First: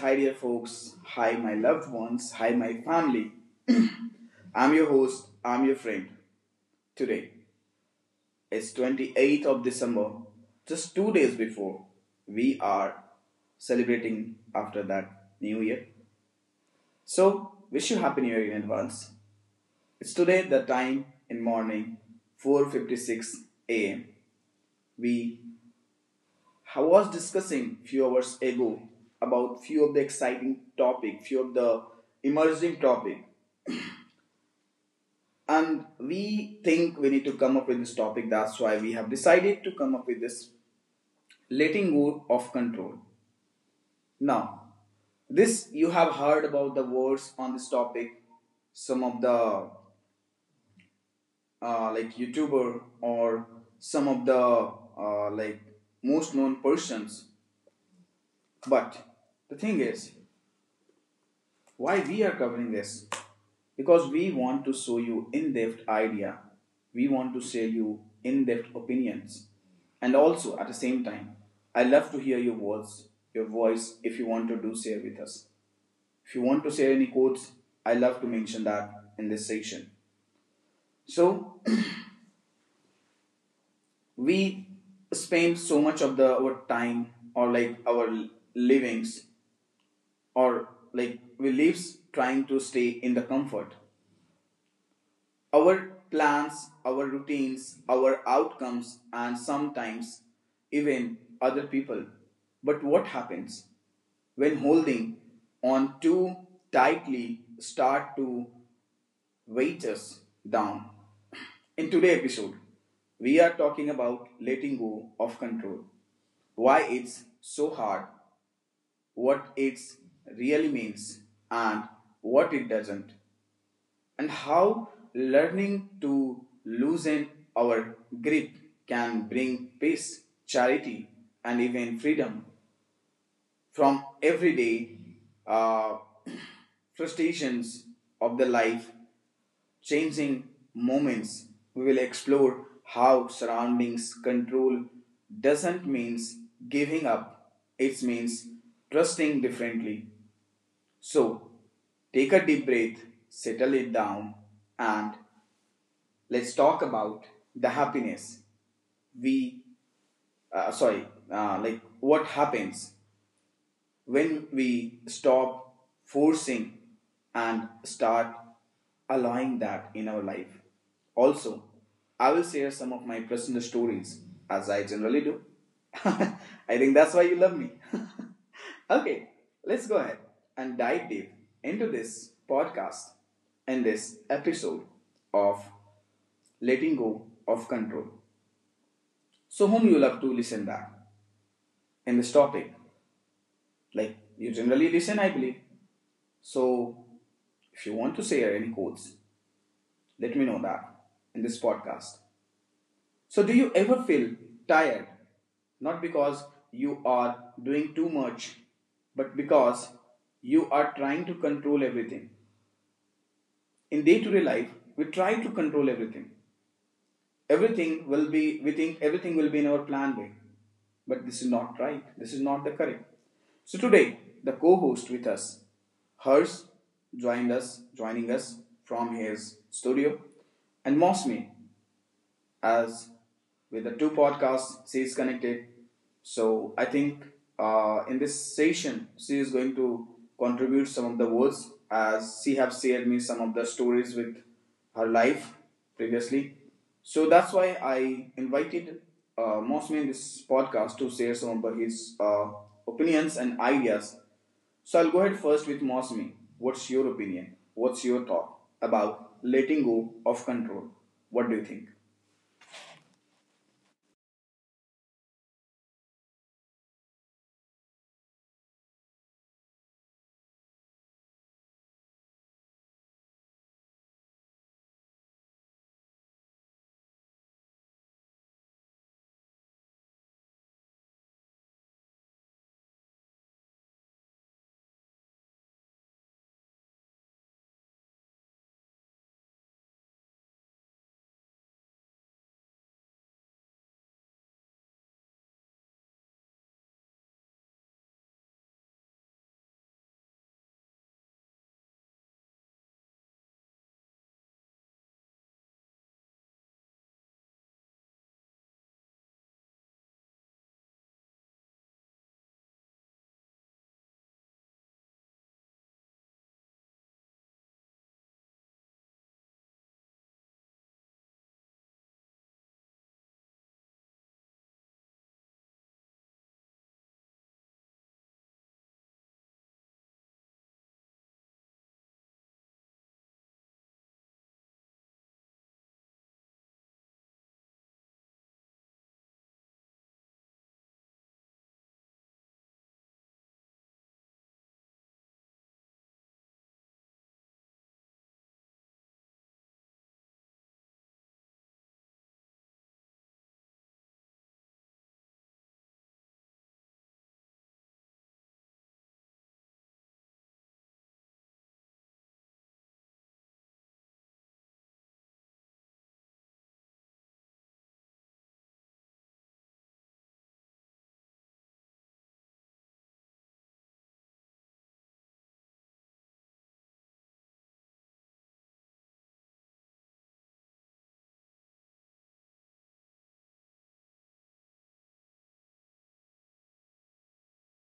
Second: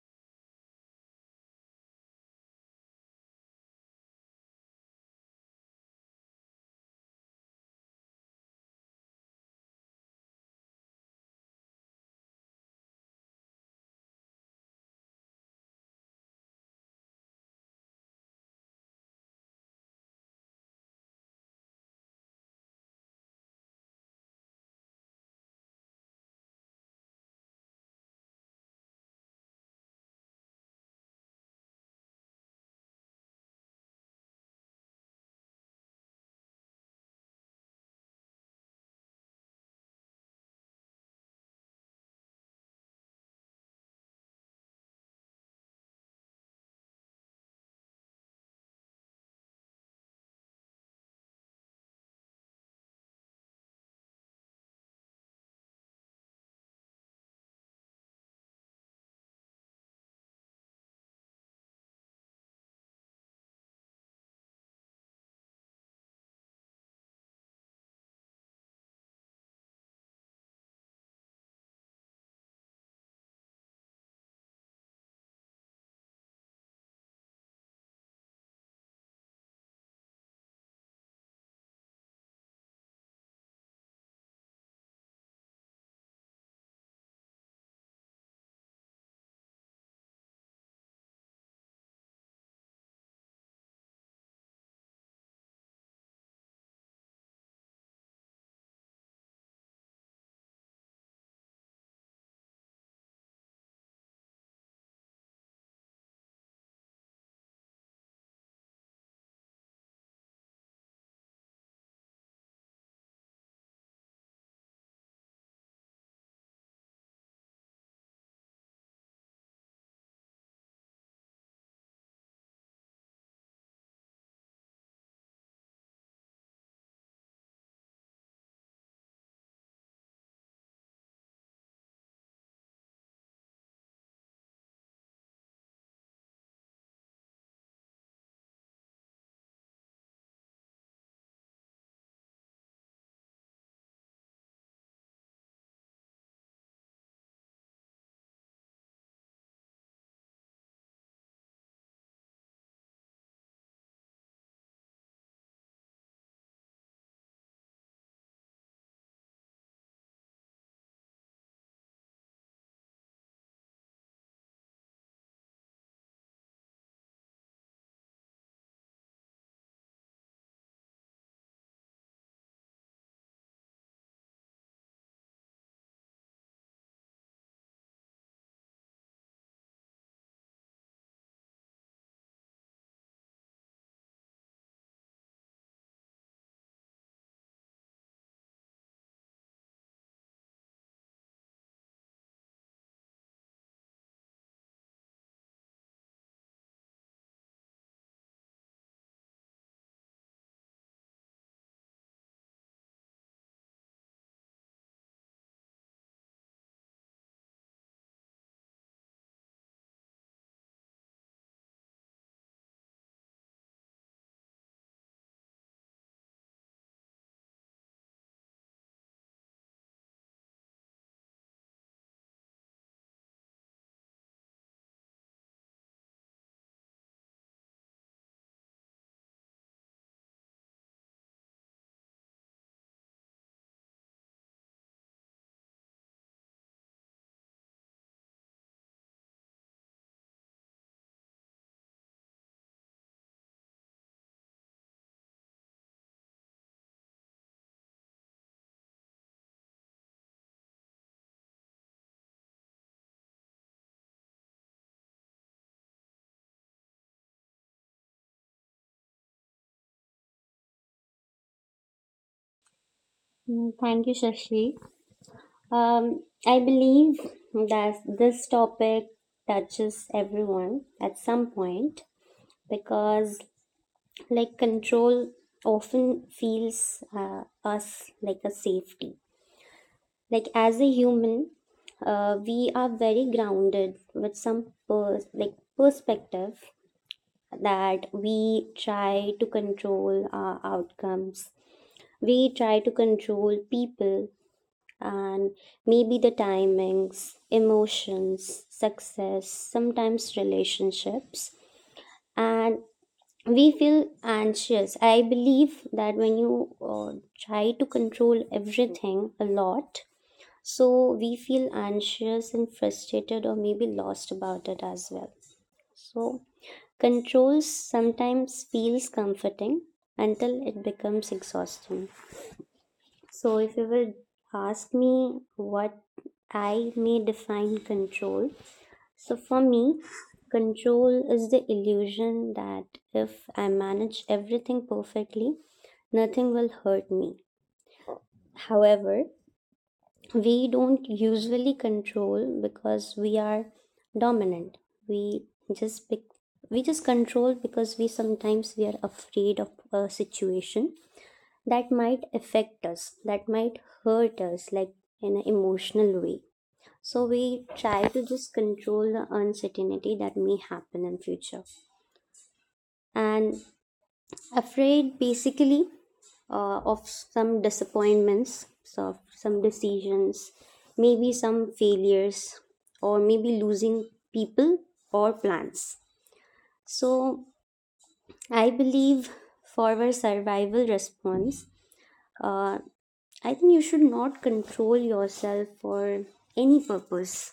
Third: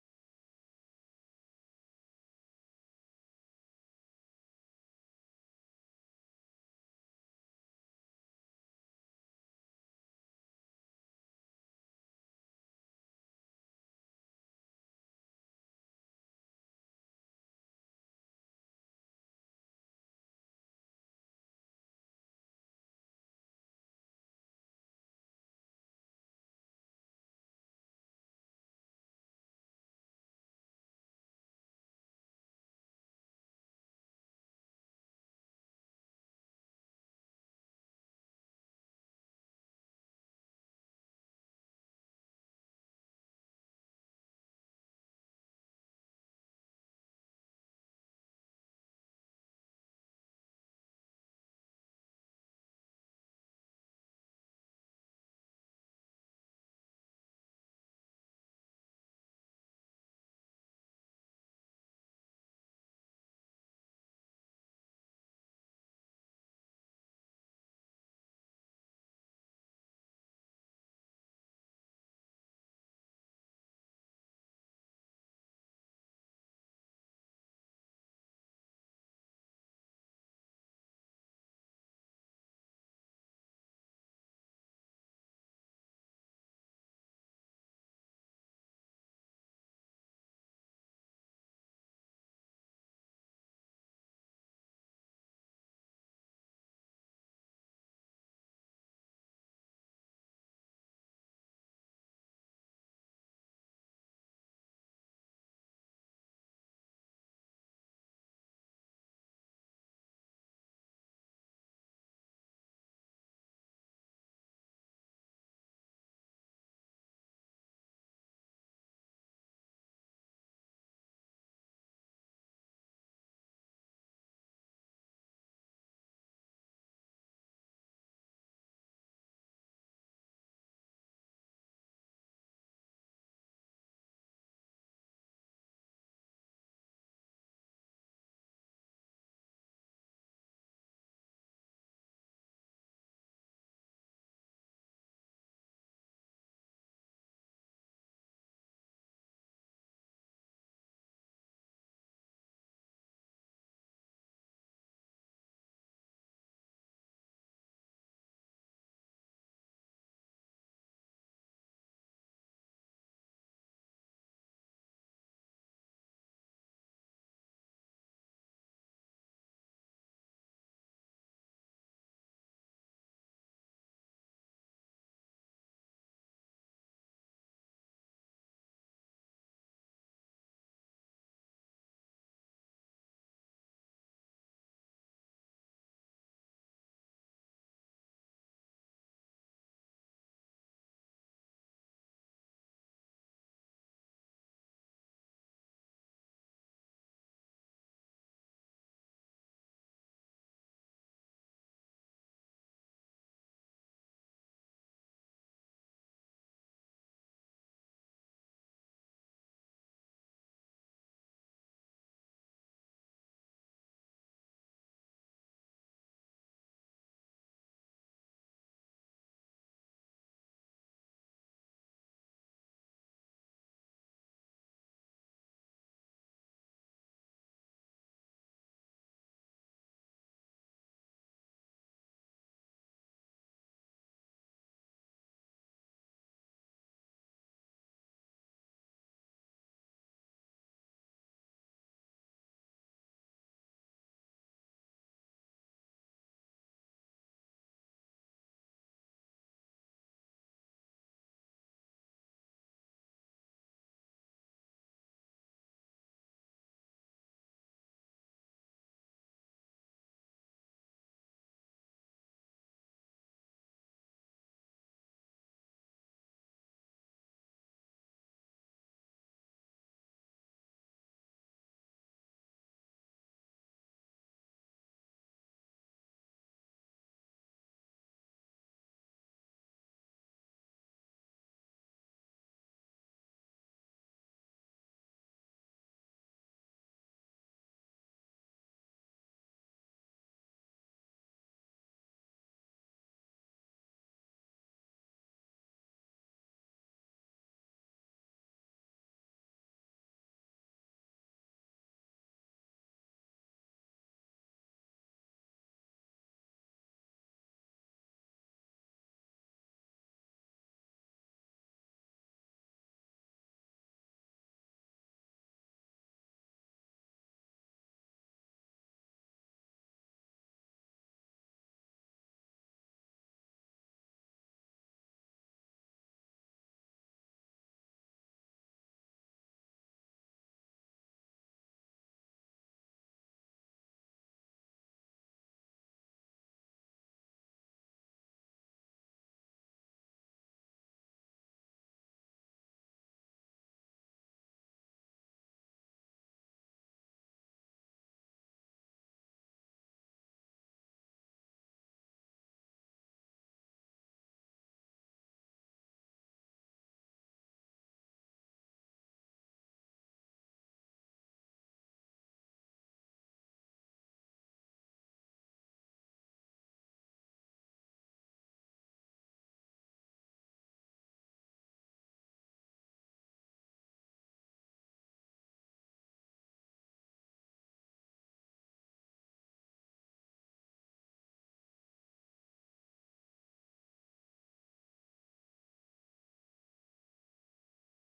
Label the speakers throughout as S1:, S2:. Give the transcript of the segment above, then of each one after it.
S1: Hi, dear folks. Hi, my loved ones. Hi, my family. I'm your host. I'm your friend. Today is 28th of December. Just 2 days before, we are celebrating after that new year. So, wish you happy new year in advance. It's today the time in morning 4:56 a.m. We I was discussing few hours ago about few of the exciting topic, few of the emerging topic, and we think we need to come up with this topic. That's why we have decided to come up with this letting go of control. Now, this you have heard about the words on this topic. Some of the like YouTuber or some of the like most known persons. But the thing is, why we are covering this? Because we want to show you in-depth idea. We want to share you in-depth opinions. And also at the same time, I love to hear your words, your voice if you want to do share with us. If you want to share any quotes, I love to mention that in this section. So we spend so much of the our time or like our livings or like we lives trying to stay in the comfort. Our plans, our routines, our outcomes, and sometimes even other people. But what happens when holding on too tightly start to weight us down? In today's episode, we are talking about letting go of control, why it's so hard, what it really means, and what it doesn't, and how learning to loosen our grip can bring peace, charity, and even freedom from everyday uh, frustrations of the life changing moments. We will explore how surroundings control doesn't means giving up, it means trusting differently. So, take a deep breath, settle it down, and let's talk about the happiness we sorry, like what happens when we stop forcing and start allowing that in our life. Also, I will share some of my personal stories as I generally do. I think that's why you love me. Okay, let's go ahead and dive deep into this podcast and this episode of letting go of control. So, whom you love to listen that in this topic? Like you generally listen, I believe. So if you want to say any quotes, let me know that in this podcast. So do you ever feel tired? Not because you are doing too much, but because you are trying to control everything. In day to day life, we try to control everything. Everything will be We think everything will be in our plan way, but this is not right. This is not the correct. So today the co-host with us, Hers, joined us joining us from his studio, and Mosme, as with the two podcasts she is connected. So I think, in this session she is going to contribute some of the words, as she have shared me some of the stories with her life previously. So that's why I invited mostly in this podcast, to share some of his opinions and ideas. So I'll go ahead first with Mosmi. What's your opinion? What's your thought about letting go of control? What do you think?
S2: Thank you, Shashi. I believe that this topic touches everyone at some point because, like, control often feels us like a safety. Like, as a human, we are very grounded with like perspective that we try to control our outcomes. We try to control people and maybe the timings, emotions, success, sometimes relationships. And we feel anxious. I believe that when you try to control everything a lot, so we feel anxious and frustrated or maybe lost about it as well. So, control sometimes feels comforting until it becomes exhausting. So, if you will ask me what I may define control, so for me, control is the illusion that if I manage everything perfectly, nothing will hurt me. However, we don't usually control because we are dominant. We just pick, we just control because we sometimes we are afraid of a situation that might affect us, that might hurt us, like in an emotional way. So we try to just control the uncertainty that may happen in future. And afraid basically of some disappointments, so of some decisions, maybe some failures, or maybe losing people or plans. So I believe for our survival response, uh, I think you should not control yourself for any purpose.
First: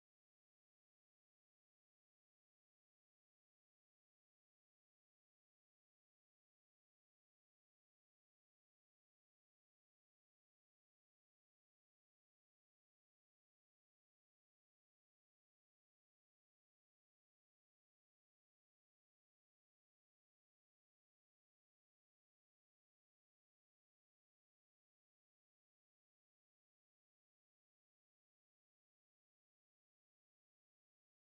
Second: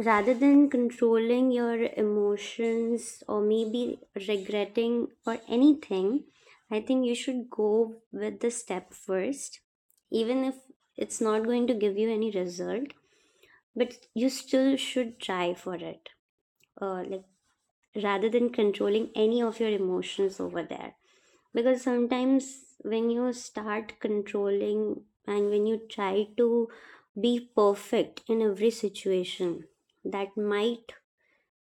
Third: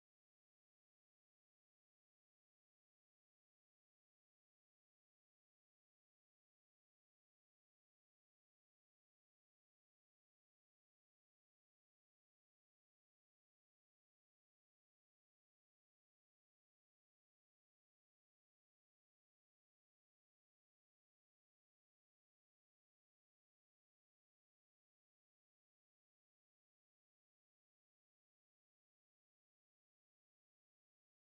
S2: Rather than controlling your emotions or maybe regretting or anything, I think you should go with the step first, even if it's not going to give you any result, but you still should try for it. Like rather than controlling any of your emotions over there because sometimes when you start controlling and when you try to be perfect in every situation that might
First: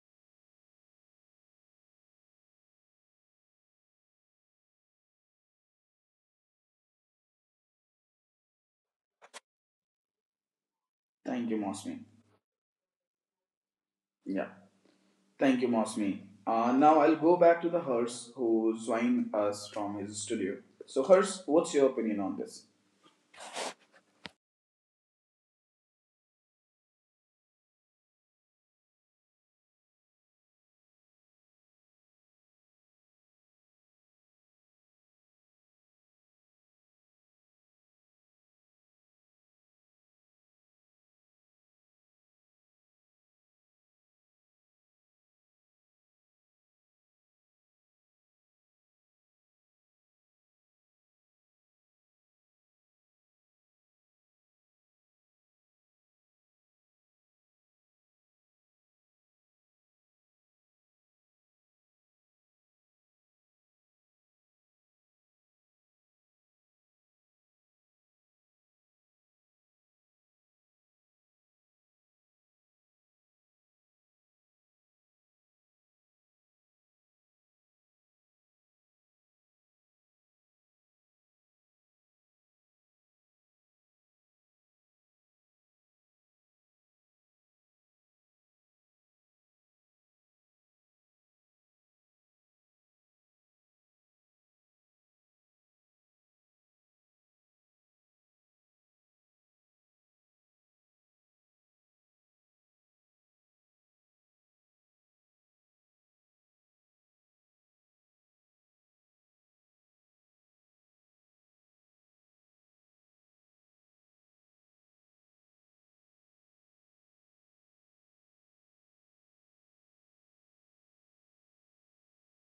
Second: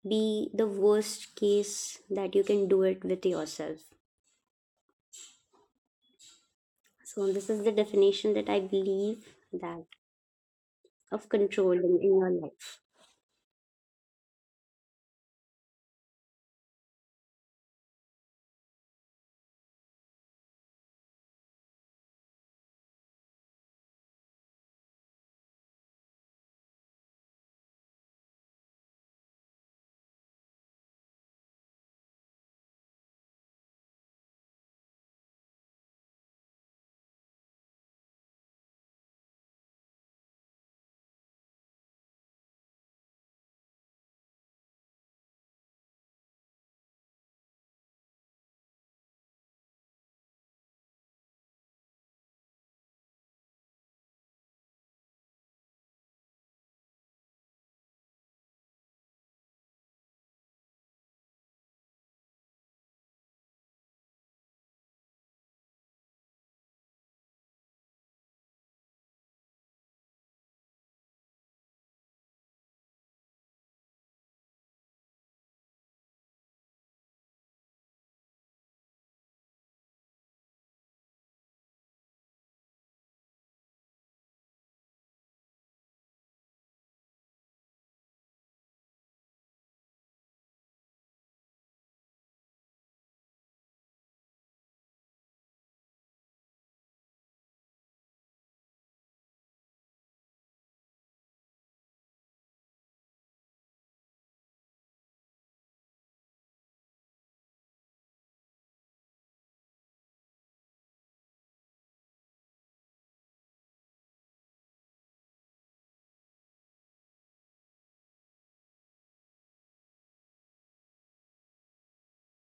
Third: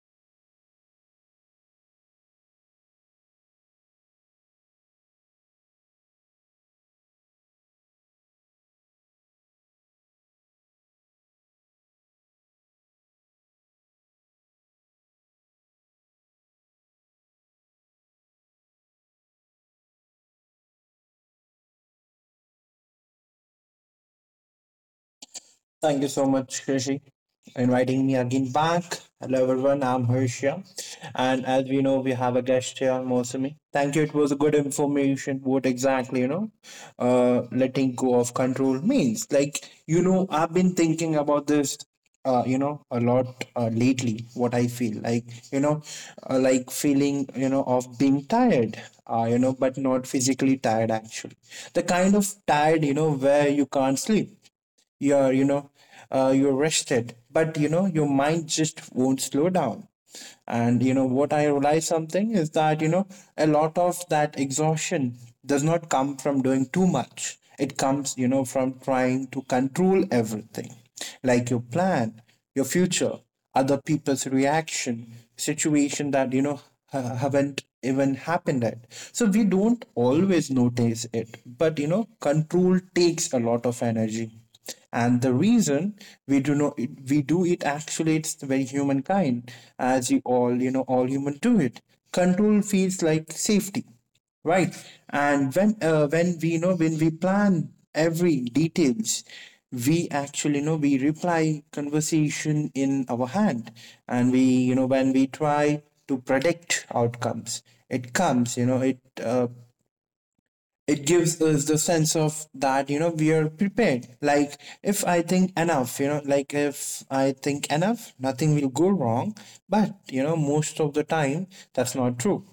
S2: be the worst case that you can do it with yourself. So this is the definition that I believe, that of
S1: Thank you,
S2: controlling
S1: Mosmi.
S2: in your life.
S1: Yeah. Thank you, Mosmi. Now I'll go back to the Hers who joined us from his studio. So, Hers, what's your opinion on this?
S3: Thank you so much, Krishi, for inviting me again back. Hello, everyone. I'm Harsh. And as we know, we have a guest here, Mosumi. Thank you. It was a good information. What exactly, letting go of control means. Like, I've been thinking about this. A lot lately, what I feel like, you know like feeling, of being tired, but not physically tired actually. The kind of tired, you know, where you can't sleep. You are, you're rested, but you know your mind just won't slow down. And you know what? I realized something is that, you know, a lot of that exhaustion does not come from doing too much. It comes, you know, from trying to control everything. Like your plan, your future, other people's reaction, situation that, you know, haven't even happened yet. So we don't always notice it, but you know, control takes a lot of energy. And the reason we do not we do it, actually, it's the very humankind, as you all, you know, all human do it. Control feels like safety, right? And when we know, when we plan every details, we actually know we reply conversation in our hand. And we, you know, when we try to predict outcomes, it comes, you know, it gives us the sense of that, you know, we are prepared. Like if I think enough, you know, like if I think enough, nothing will go wrong. But you know, most of the time, that's not true.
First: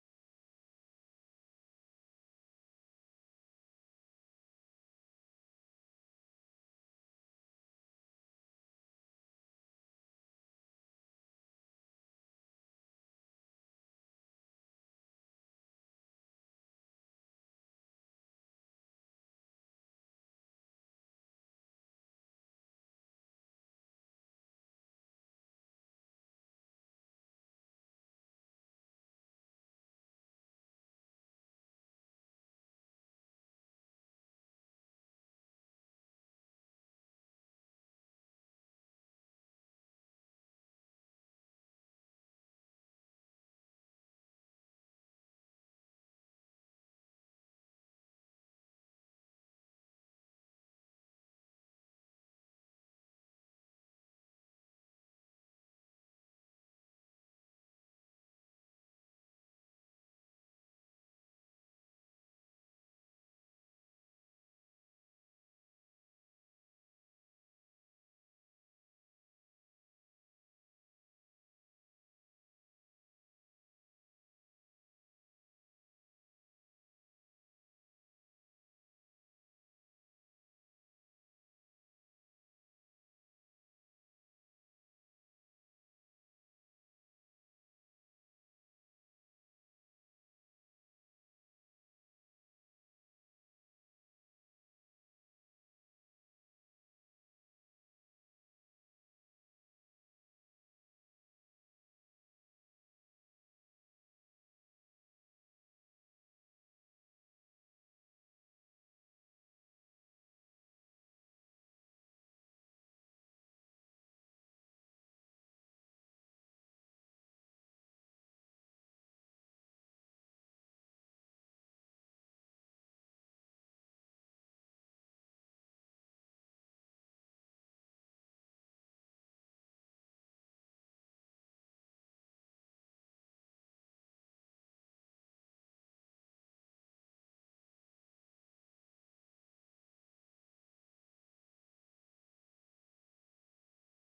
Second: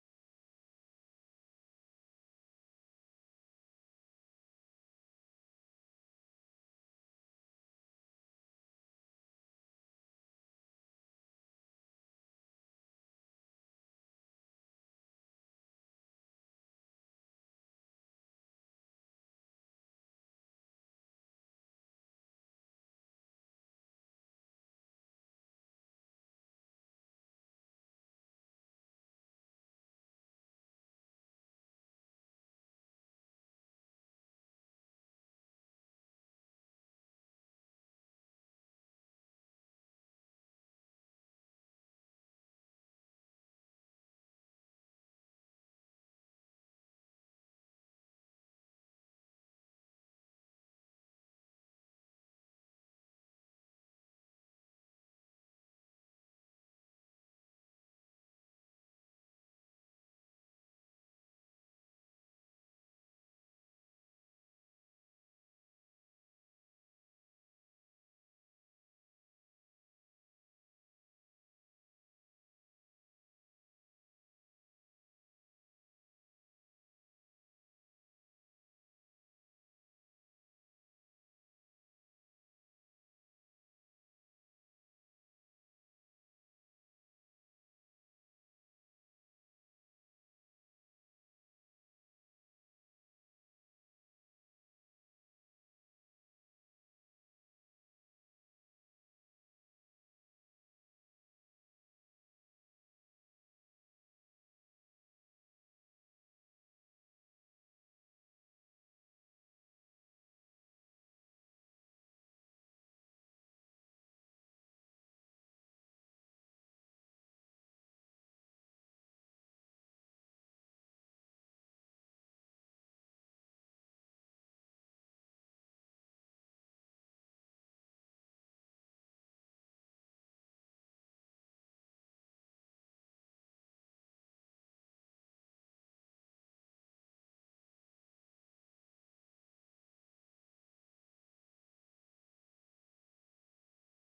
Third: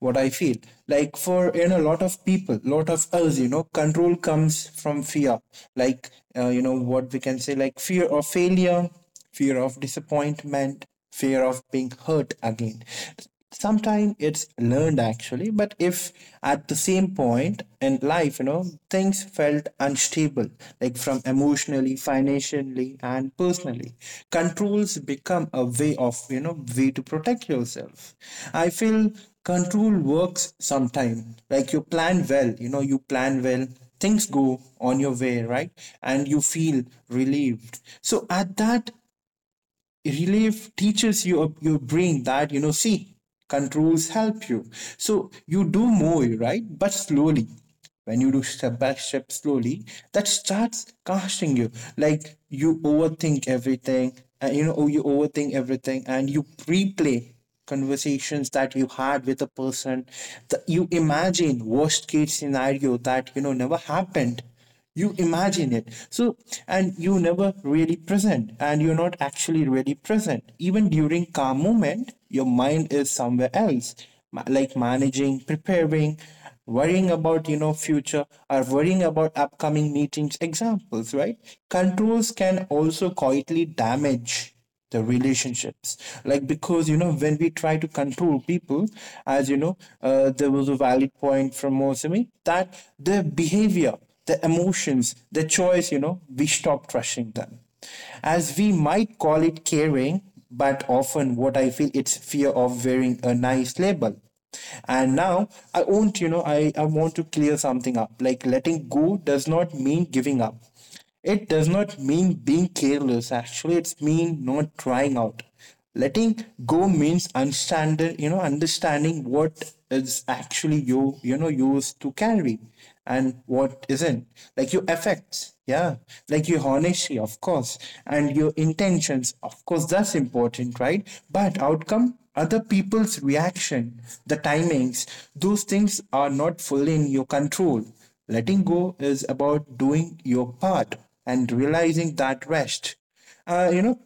S3: What I feel, like, for, you know, a lot of people, lot of us, you know, control comes from fear. Like, you know, what we can say, like fear of failure, fear of disappointment, fear of being hurt again. Sometimes it's learned, actually, but if at the same point in life, you know, things felt unstable, like from emotionally, financially, and personally, controls become a way of, you know, way to protect yourself. I feel control works sometimes. Like you plan well, you plan well, things go on your way, right? And you feel relieved. So at that, relief teaches you your brain that, you know, see, controls help you, so you do more, right? But slowly, when you do step by step slowly, that starts casting you. Like you overthink everything. And you replay conversations that you had with a person. That you imagine worst case scenario that, you know, never happened. You imagine it so, and you never really present. And you're not actually really present. Even during calm moment, your mind is somewhere else. Like managing, preparing, worrying about, you know, future, or worrying about upcoming meetings, examples, right? Controls can also quietly damage the relationships. Like, because you know, when we try to control people, as you know, there was a valid point from Mosami, that their behavior, their emotions, their choice, you know, we stop trusting them. As we might call it caring, but often what I feel, it's fear of wearing a nice label. And now, I want you know I want to clear something up. Like, letting go does not mean giving up. It does not mean being careless, actually. It's mean not trying out. Letting go means understanding, you know, understanding what is actually you used to carry, and what isn't. Like your effects, yeah. Like your honesty, of course, and your intentions, of course, that's important, right? But outcome, other people's reaction, the timings, those things are not fully in your control. Letting go is about doing your part and realizing that rest. Uh, you know,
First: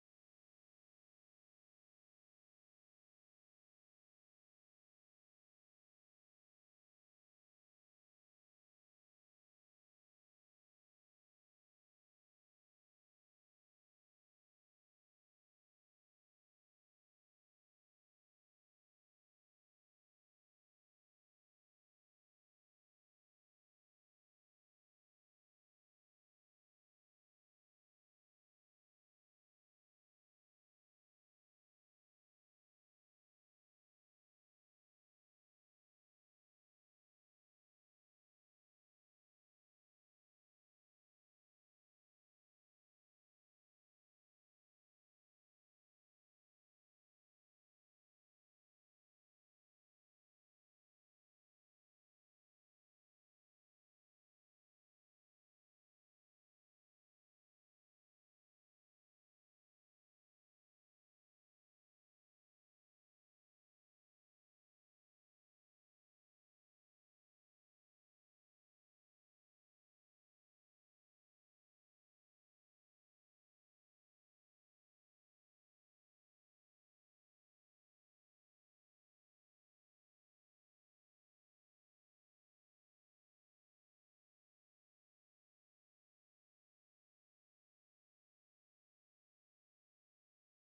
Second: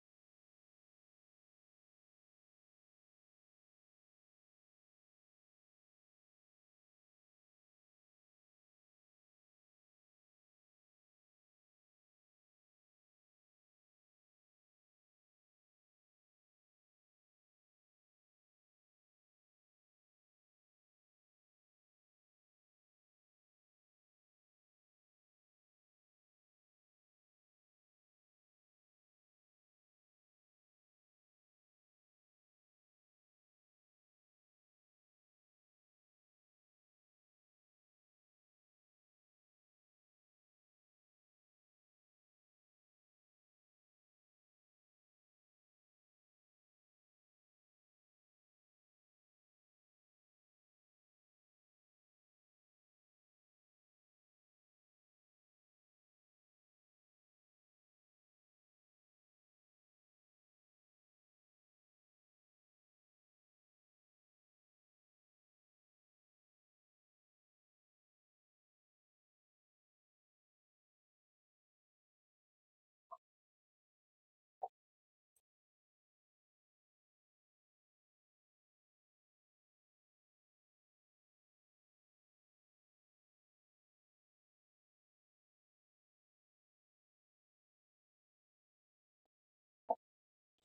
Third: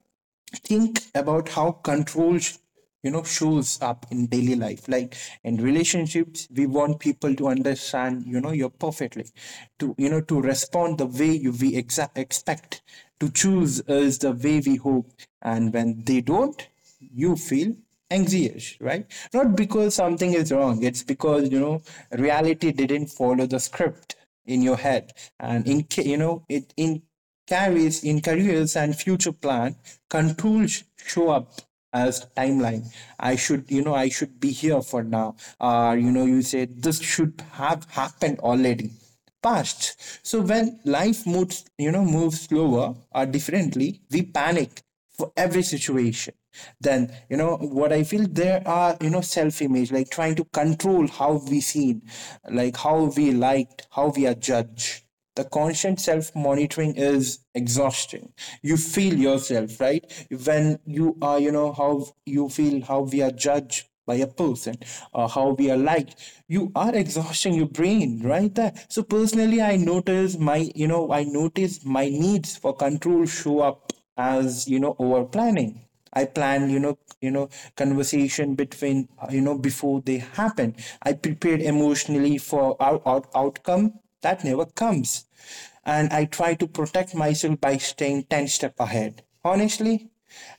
S3: think about how control you know shows up in daily life. Like in relationships, we want people to understand, you know, you're perfectly, to, you know, to respond the way you we exa- expect, to choose is the way we hope. And when they don't, you feel anxious, right? Not because something is wrong, it's because, you know, reality didn't follow the script in your head. And you know it in carries in careers and future plan, controls show up as timeline. I should, you know, I should be here for now, or you know, you say this should have happened already, past. So when life moves, you know, moves slower or differently, we panic for every situation. Then, you know, what I feel, there are, you know, self image, like trying to control how we seen, like how we liked, how we are judged. The constant self monitoring is exhausting. You feel yourself, right? When you are, you know, how you feel, how we are judged by a person, or how we are liked, you are exhausting your brain right there. So personally, I notice my needs for control show up as, you know, over planning. I planned, you know, conversation between, you know, before they happen. I prepared emotionally for our outcome that never comes. And I try to protect myself by staying 10 step ahead, honestly.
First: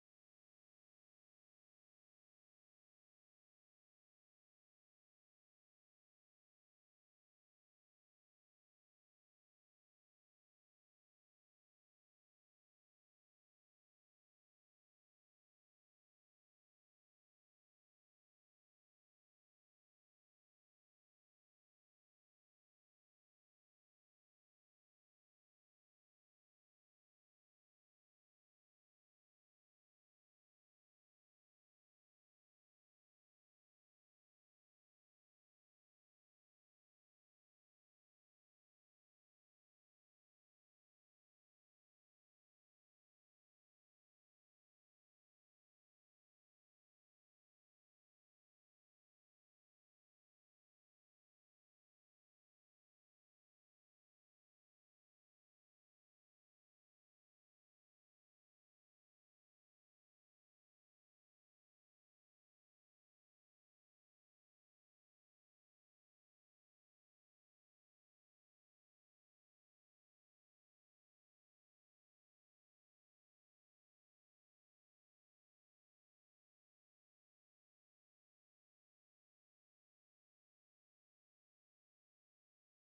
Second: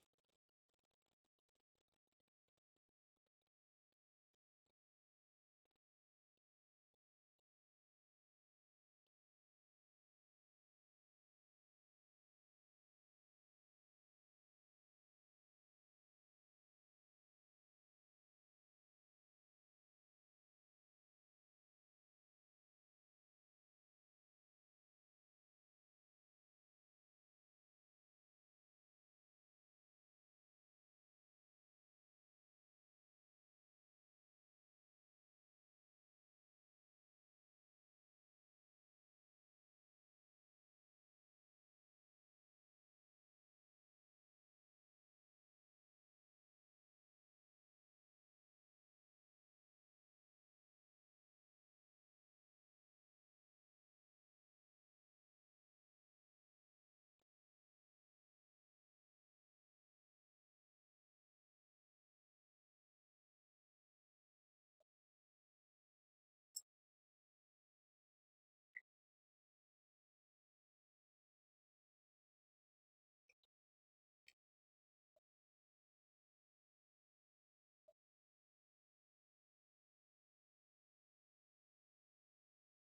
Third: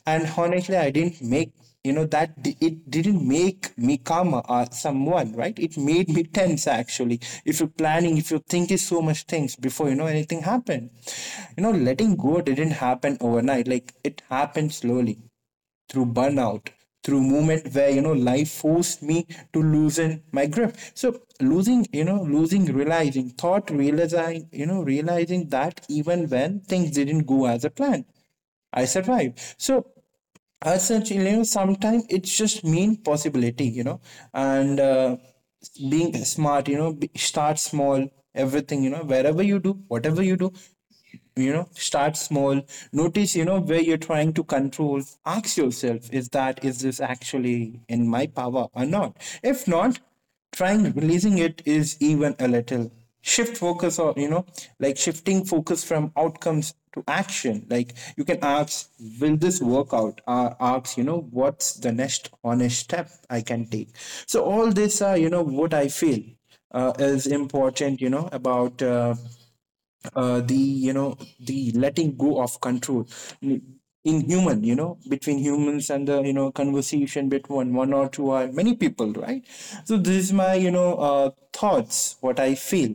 S3: And honestly, I didn't make you know that di- it didn't make me calmer or someone, right? It made me tense, actually. If you're planning, if you're thinking so much things before, you know, anything happened, you know, letting go didn't happen overnight. Like it happened slowly, through burnout, through moment where, you know, life forced me to loosen my grip. So losing you know losing realizing thought realizing you know realizing that even when things didn't go as a plan, I survived. So as such, you know, sometimes it's just mean possibility, you know. And being smart, you know, start small. Everything, you know, wherever you do, whatever you do, you know, start small. Notice, you know, where you're trying to control. Ask yourself, is this actually in my power or not? If not, trying releasing it is even a little. Shift focus, or you know, like shifting focus from outcomes to action. Like you can ask, will this work out? Or ask, you know, what's the next honest step I can take? So all this are, you know, what I feel is important, you know, about the, you know, the letting go of control in human, you know, between humans, and the, you know, conversation between one or two or many people, right? So this is my, thoughts, what I feel.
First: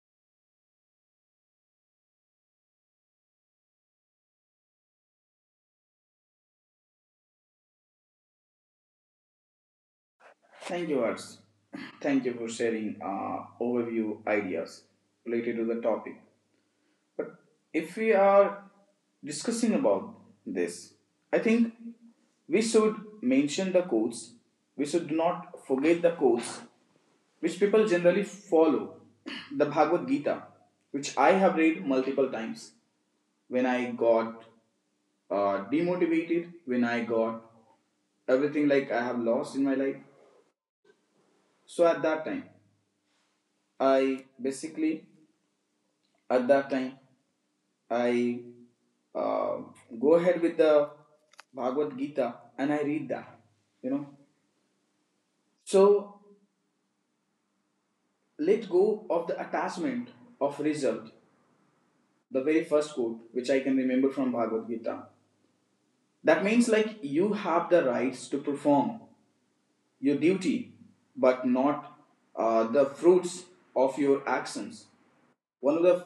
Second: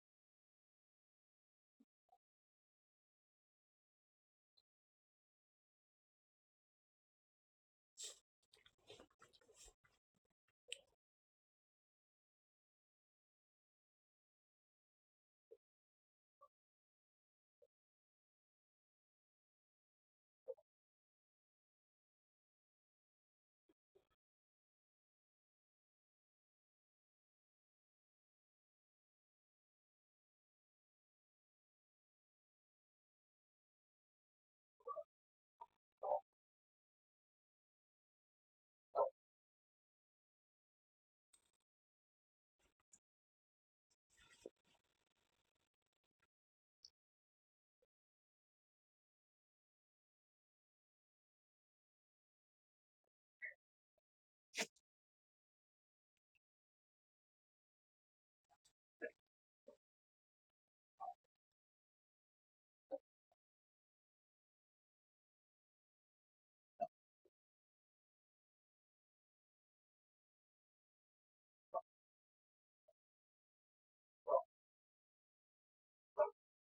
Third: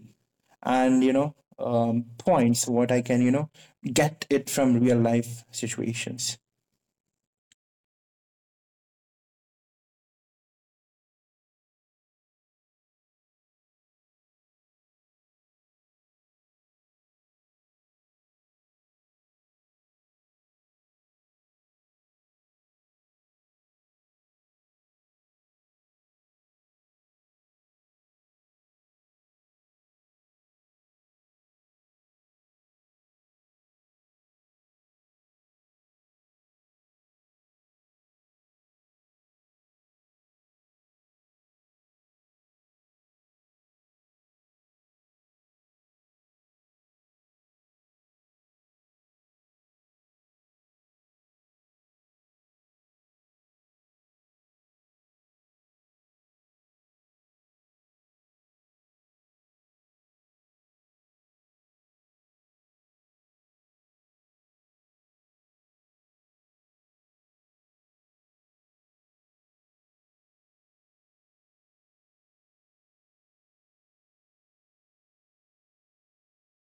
S3: And you know, points, what I can, you know, get it from real life situations.
S1: Thank you, Hers. Thank you for sharing overview ideas related to the topic. But if we are discussing about this, I think we should mention the codes. We should not forget the codes which people generally follow, the Bhagavad Gita, which I have read multiple times when I got demotivated, when I got everything, like I have lost in my life. So at that time, I basically, at that time, I uh, go ahead with the Bhagavad Gita and I read that, you know. So let go of the attachment of result, the very first quote which I can remember from Bhagavad Gita. That means like you have the rights to perform your duty, but not the fruits of your actions. One of the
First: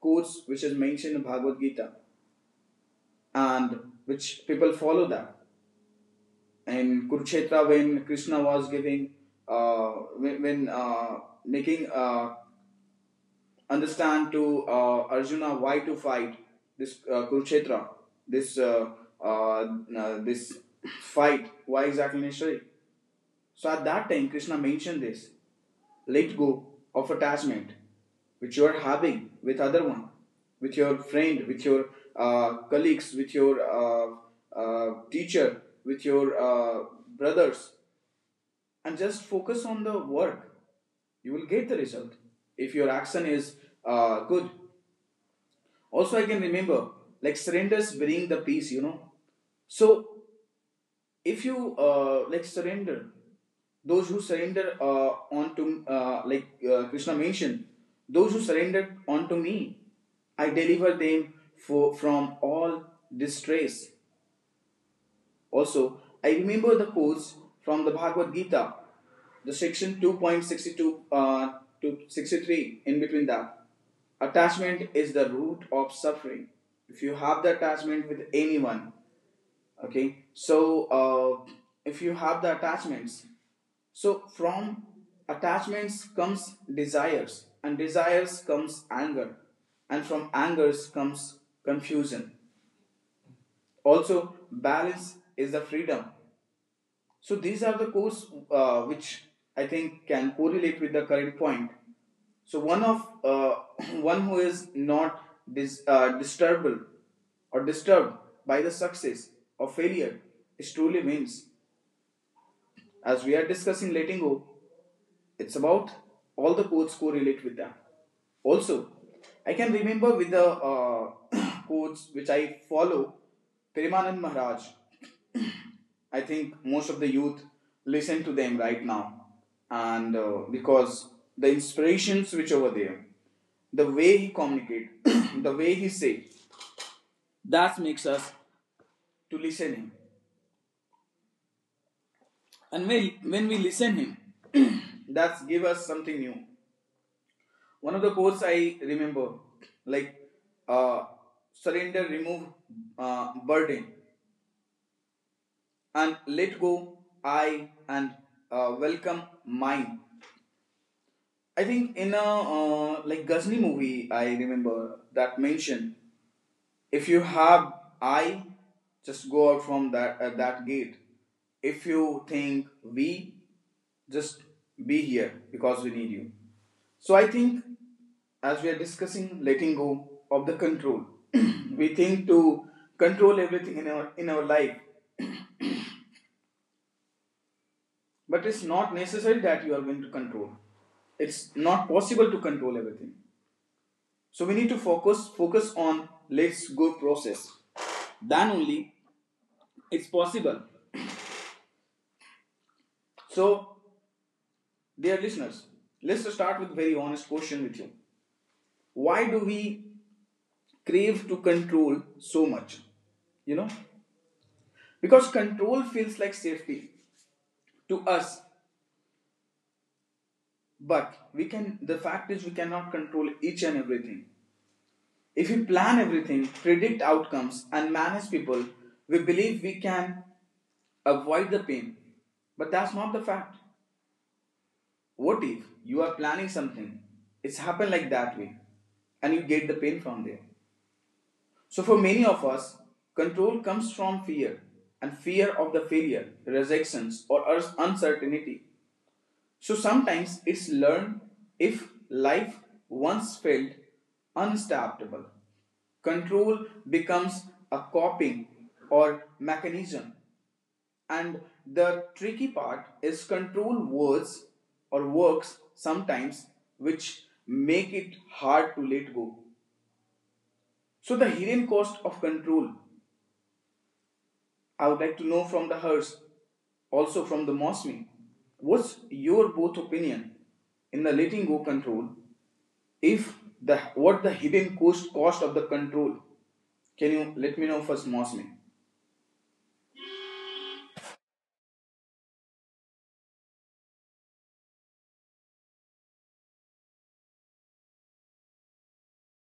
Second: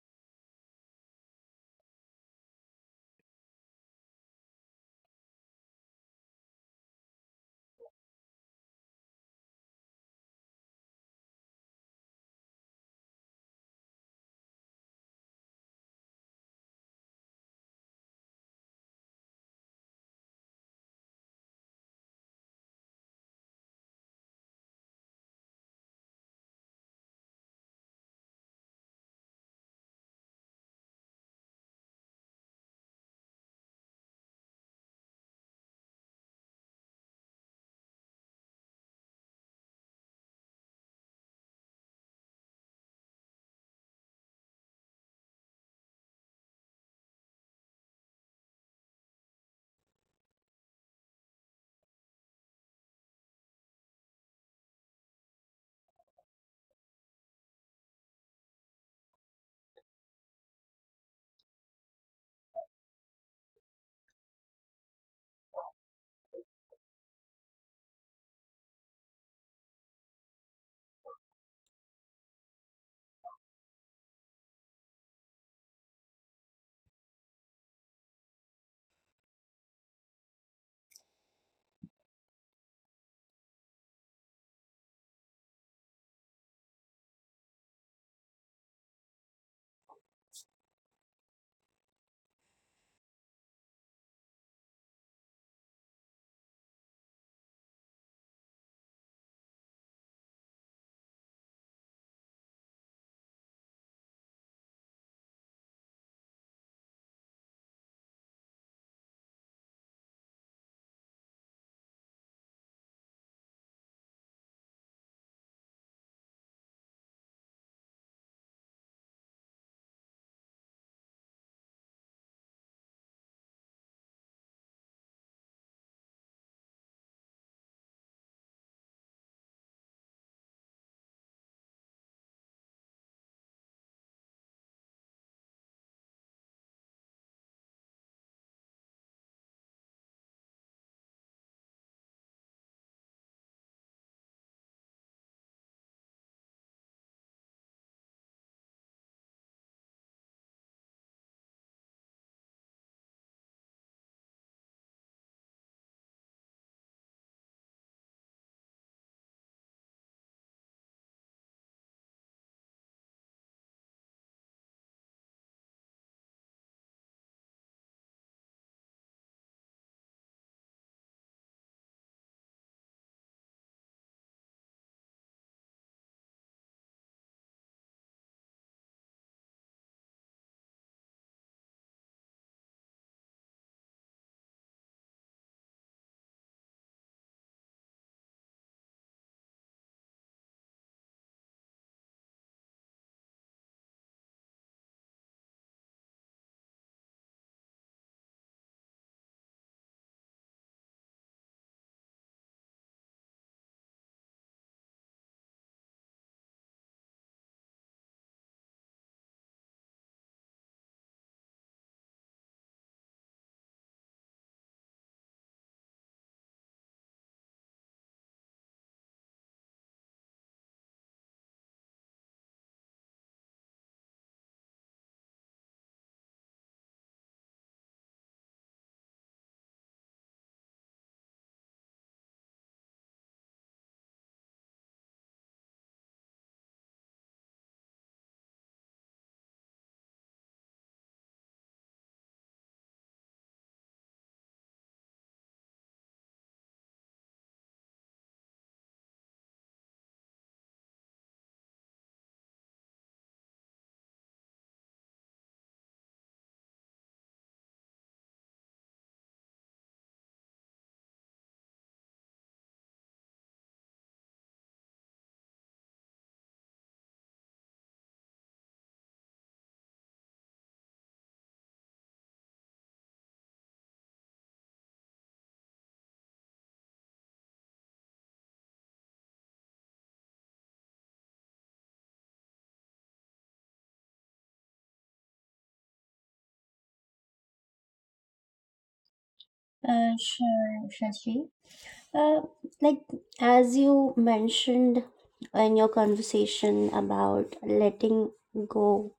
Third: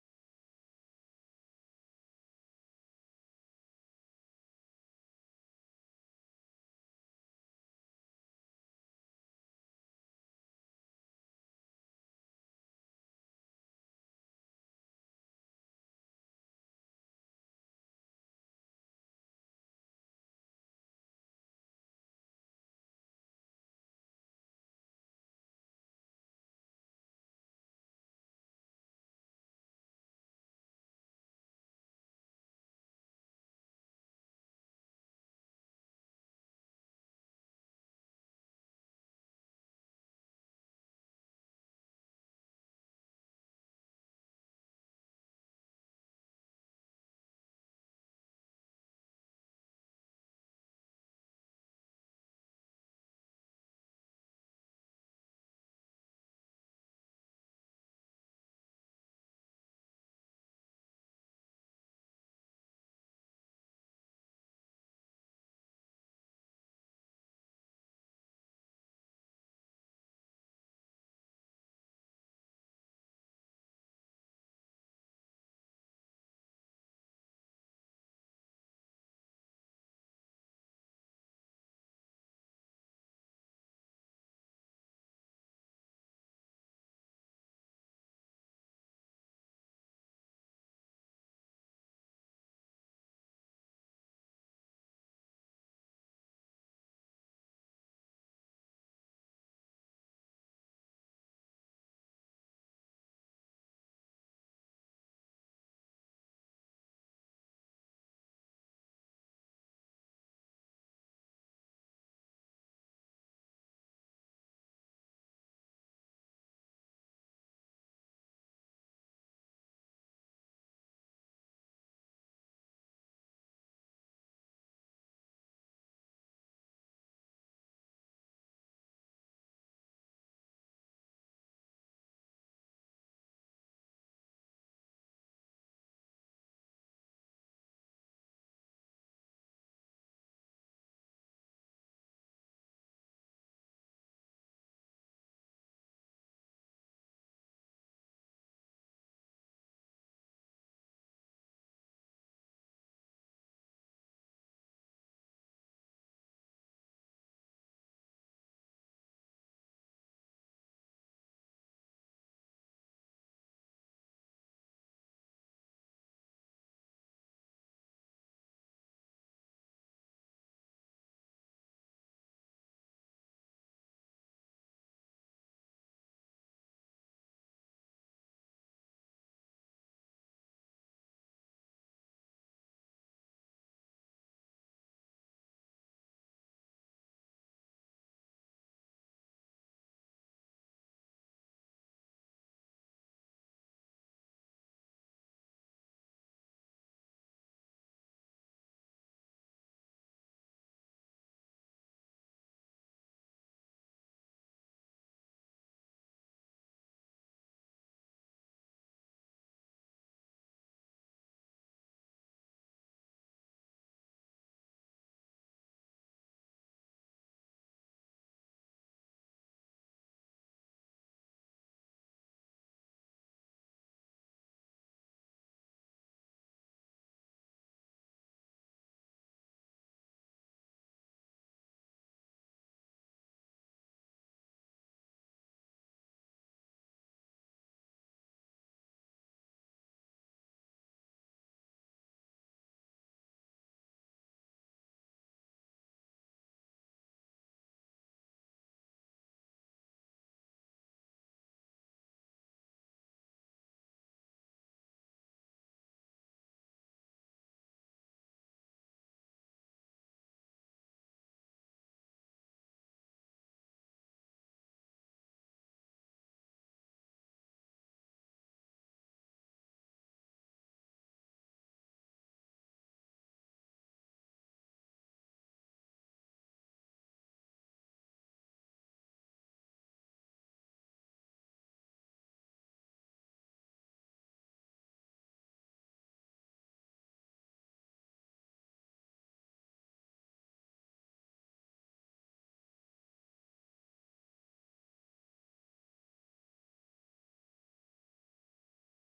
S1: quotes which is mentioned in Bhagavad Gita and which people follow that. In Kurukshetra, when Krishna was giving, uh, when making understand to Arjuna why to fight this Kurukshetra, this uh, this fight, why exactly necessary? So at that time, Krishna mentioned this: let go of attachment which you are having with other one, with your friend, with your colleagues, with your teacher, with your brothers, and just focus on the work. You will get the result if your action is good. Also, I can remember like surrenders bring the peace. So if you like surrender, those who surrender onto, Krishna mentioned, those who surrender onto me I deliver them from all distress. Also, I remember the quotes from the Bhagavad Gita, the section 2.62 to 63, in between that, attachment is the root of suffering if you have the attachment with anyone. Okay, so if you have the attachments, so from attachments comes desires, and desires comes anger, and from angers comes confusion. Also balance is the freedom. So these are the codes which I think can correlate with the current point. So one of one who is not disturbable or disturbed by the success or failure is truly wins. As we are discussing letting go, it's about all the quotes correlate with them. Also, I can remember with the quotes which I follow, Premanand Maharaj. I think most of the youth listen to them right now, and because the inspirations which over there, the way he communicate, the way he say, that makes us to listen him. And when we listen him, that give us something new. One of the quotes I remember, like uh, surrender, remove burden, and let go I, and welcome mine. I think in a like Ghazni movie, I remember that mention. If you have I, just go out from that at that gate. If you think we, just be here because we need you. So I think, as we are discussing letting go of the control, we think to control everything in our life, but it's not necessary that you are going to control. It's not possible to control everything. So we need to focus on let's go process. Then only it's possible. So, dear listeners, let's start with a very honest question with you. Why do we crave to control so much? You know, because control feels like safety to us, but we can. The fact is, we cannot control each and everything. If we plan everything, predict outcomes, and manage people, we believe we can avoid the pain. But that's not the fact. What if you are planning something? It's happened like that way, and you get the pain from there. So, for many of us, control comes from fear, and fear of the failure, rejections, or uncertainty. So, sometimes it's learned if life once felt unstoppable. Control becomes a coping or mechanism. And the tricky part is, control words or works sometimes, which make it hard to let go. So, the hidden cost of control, I would like to know from the Hers, also from the Mosmi, what's your both opinion in the letting go control? If the, what the hidden cost of the control? Can you let me know first, Mosmi?
S2: Sure, Shashi. Uh, like as you mentioned in your conversation about letting go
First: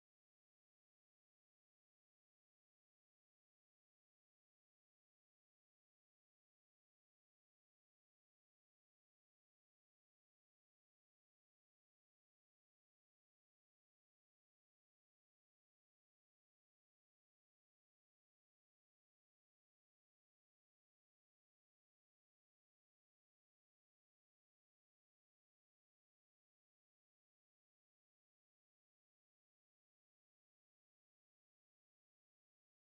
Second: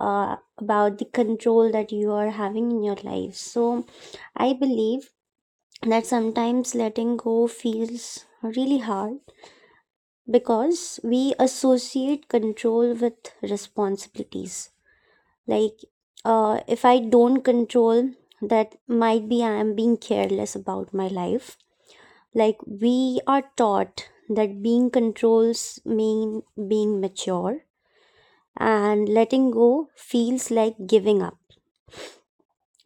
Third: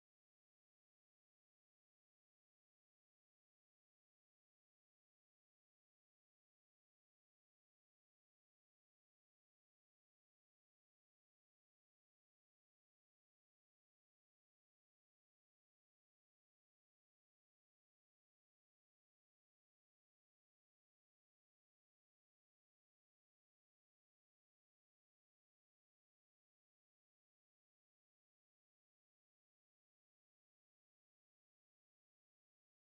S2: about the control that you are having in your life. So, I believe that sometimes letting go feels really hard because we associate control with responsibilities. Like, if I don't control, that might be I am being careless about my life. Like, we are taught that being controls mean being mature and letting go feels like giving up.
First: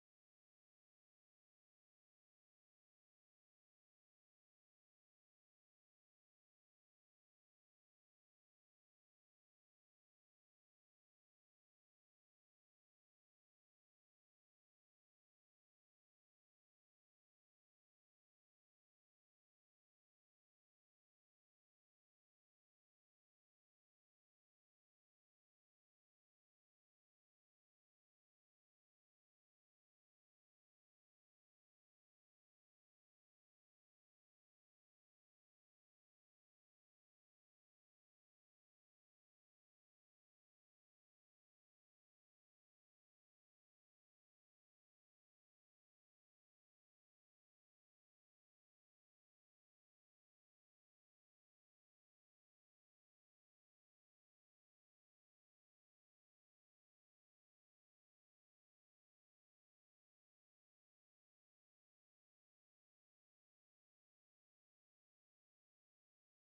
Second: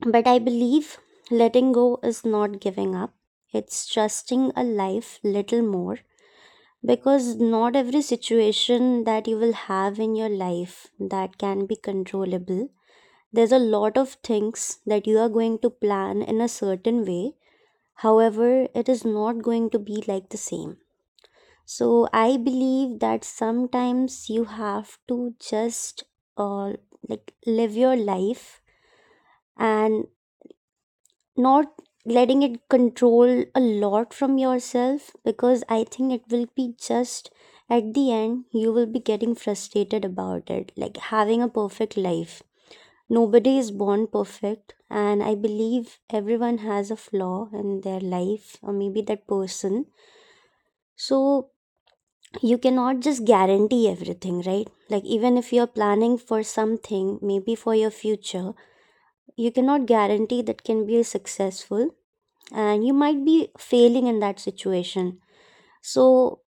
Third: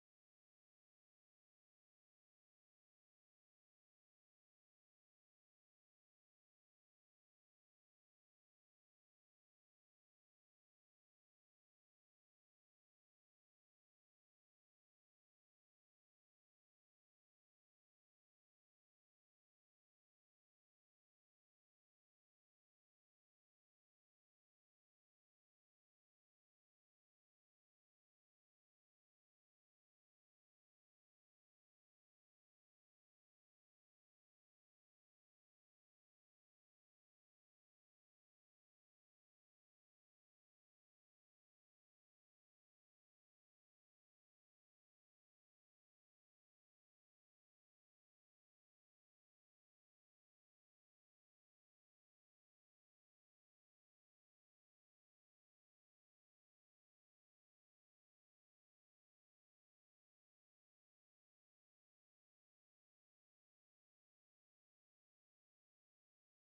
S2: But I believe letting go is not giving up, it's trusting a life little more because not every situation that you will have in your life that can be controllable. There's a lot of things that you are going to plan in a certain way. However, it is not going to be like the same. So I believe that sometimes you have to just uh, like live your life and not letting it control a lot from yourself because I think it will be just at the end you will be getting frustrated about it. Like having a perfect life. Nobody is born perfect, and I believe everyone has a flaw in their life or maybe that person. So you cannot just guarantee everything, right? Like, even if you're planning for something, maybe for your future, you cannot guarantee that can be successful and you might be failing in that situation. So,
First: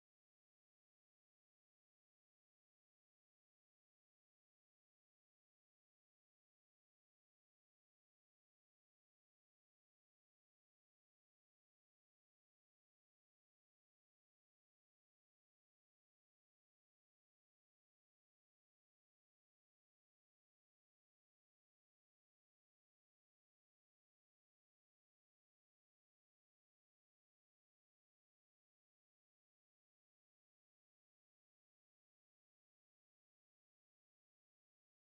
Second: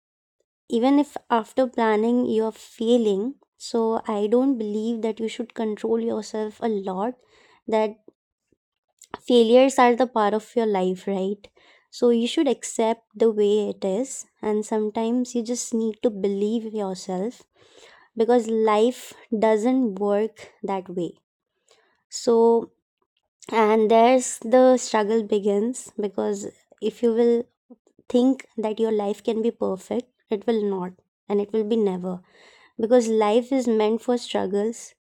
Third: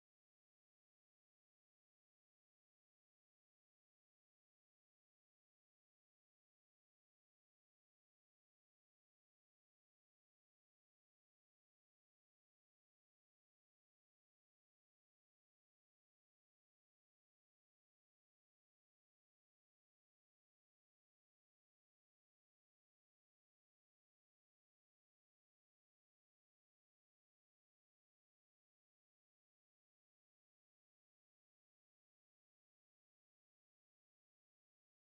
S2: even if after planning you're failing, so I don't believe that you should control yourself a lot, that failures are the part of your life, right? So, you should accept the way it is, and sometimes you just need to believe yourself because life doesn't work that way. So, and there's the struggle begins because if you will think that your life can be perfect, it will not and it will be never because life is meant for struggles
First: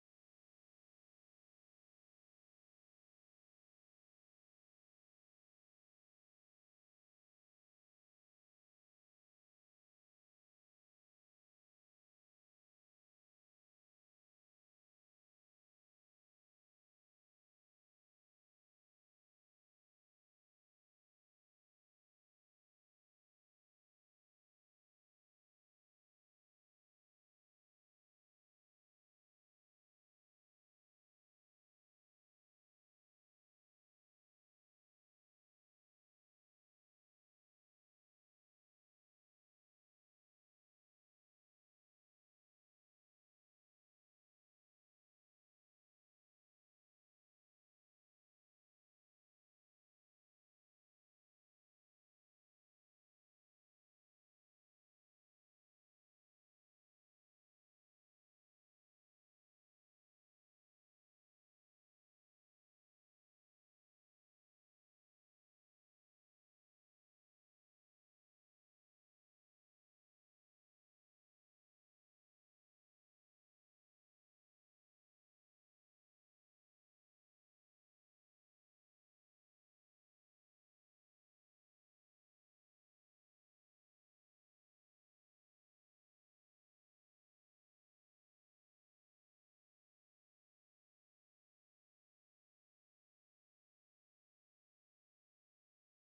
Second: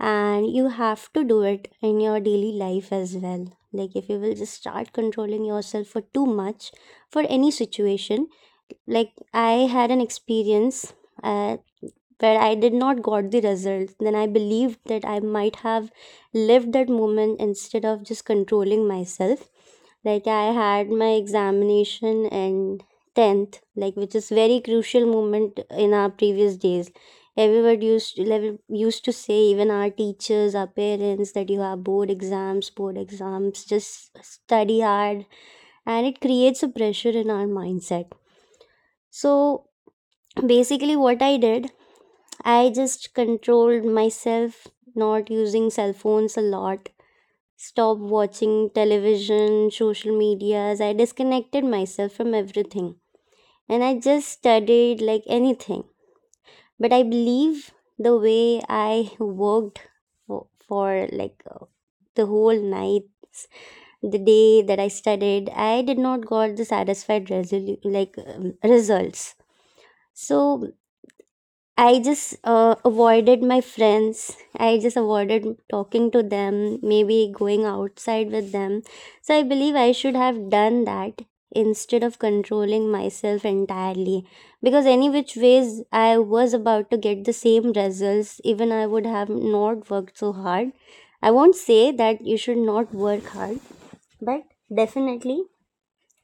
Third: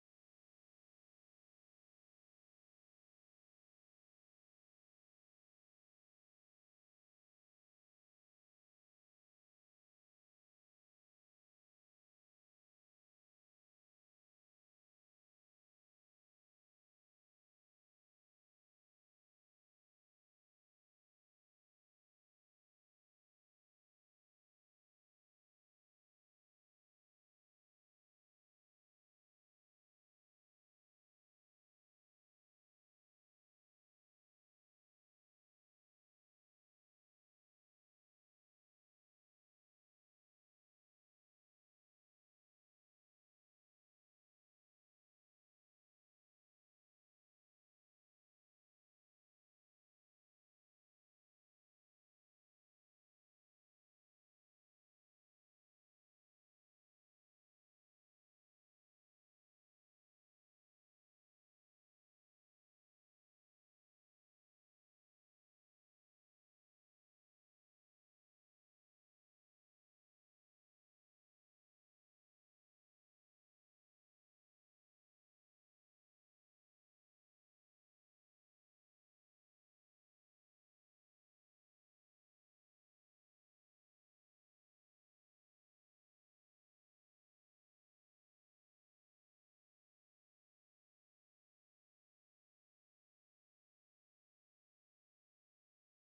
S2: and you have to do it in your daily life as well. Like, if you will just start controlling yourself for too much for any situation, like, I had an experience. Uh, where I did not got the results, then I believed that I might have lived that moment instead of just controlling myself. Like I had my examination and 10th, like which is very crucial moment in our previous days. Everyone used to, used to say, even our teachers, our parents, that you have board exams, just study hard. And it creates a pressure in our mindset. So basically what I did, I just controlled myself not using cell phones a lot. Stopped watching television, social medias. I disconnected myself from everything. And I just studied like anything. But I believe the way I worked for like the whole night, the day that I studied, I did not got the satisfied results. So I just avoided my friends. I just avoided talking to them, maybe going outside with them. So I believe I should have done that instead of controlling myself entirely because any which ways I was about to get the same results even I would have not worked so hard. I won't say that you should not work hard, but definitely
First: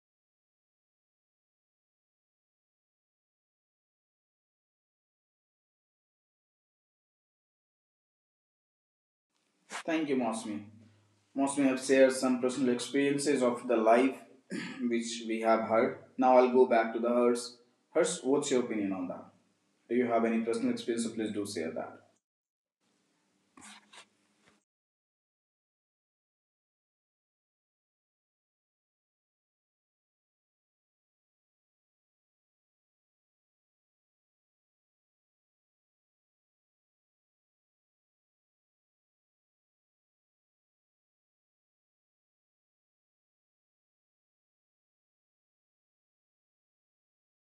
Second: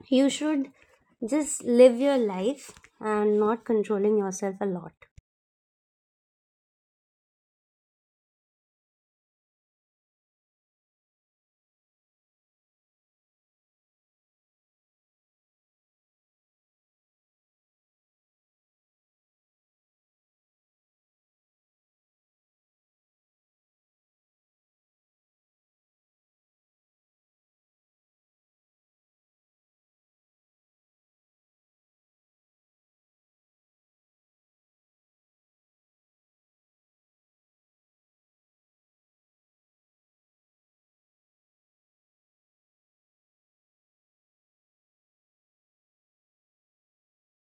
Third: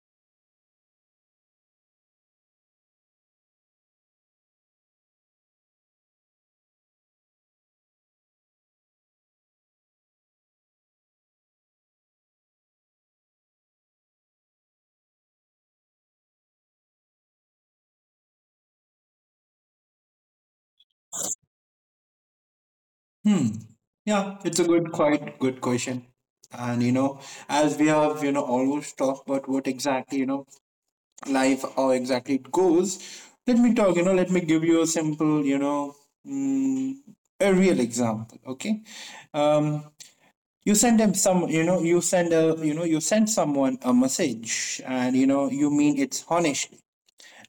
S2: you should just live your life and not controlling yourself a lot.
S1: Thank you, Mosmi. Mosmi have shared some personal experiences of the life which we have heard. Now I'll go back to the Hers. Hers, what's your opinion on that? Do you have any personal experience? So please do share that.
S3: Hmm. Yeah, it's a good quite good question. And you know, as we have, you know, almost talked about what exactly, you know, life, how exactly it goes. Let me talk, you know, let me give you a simple, you know, mm, a real example, okay? um you send them some, you send someone a message, and you know, you mean it's honestly.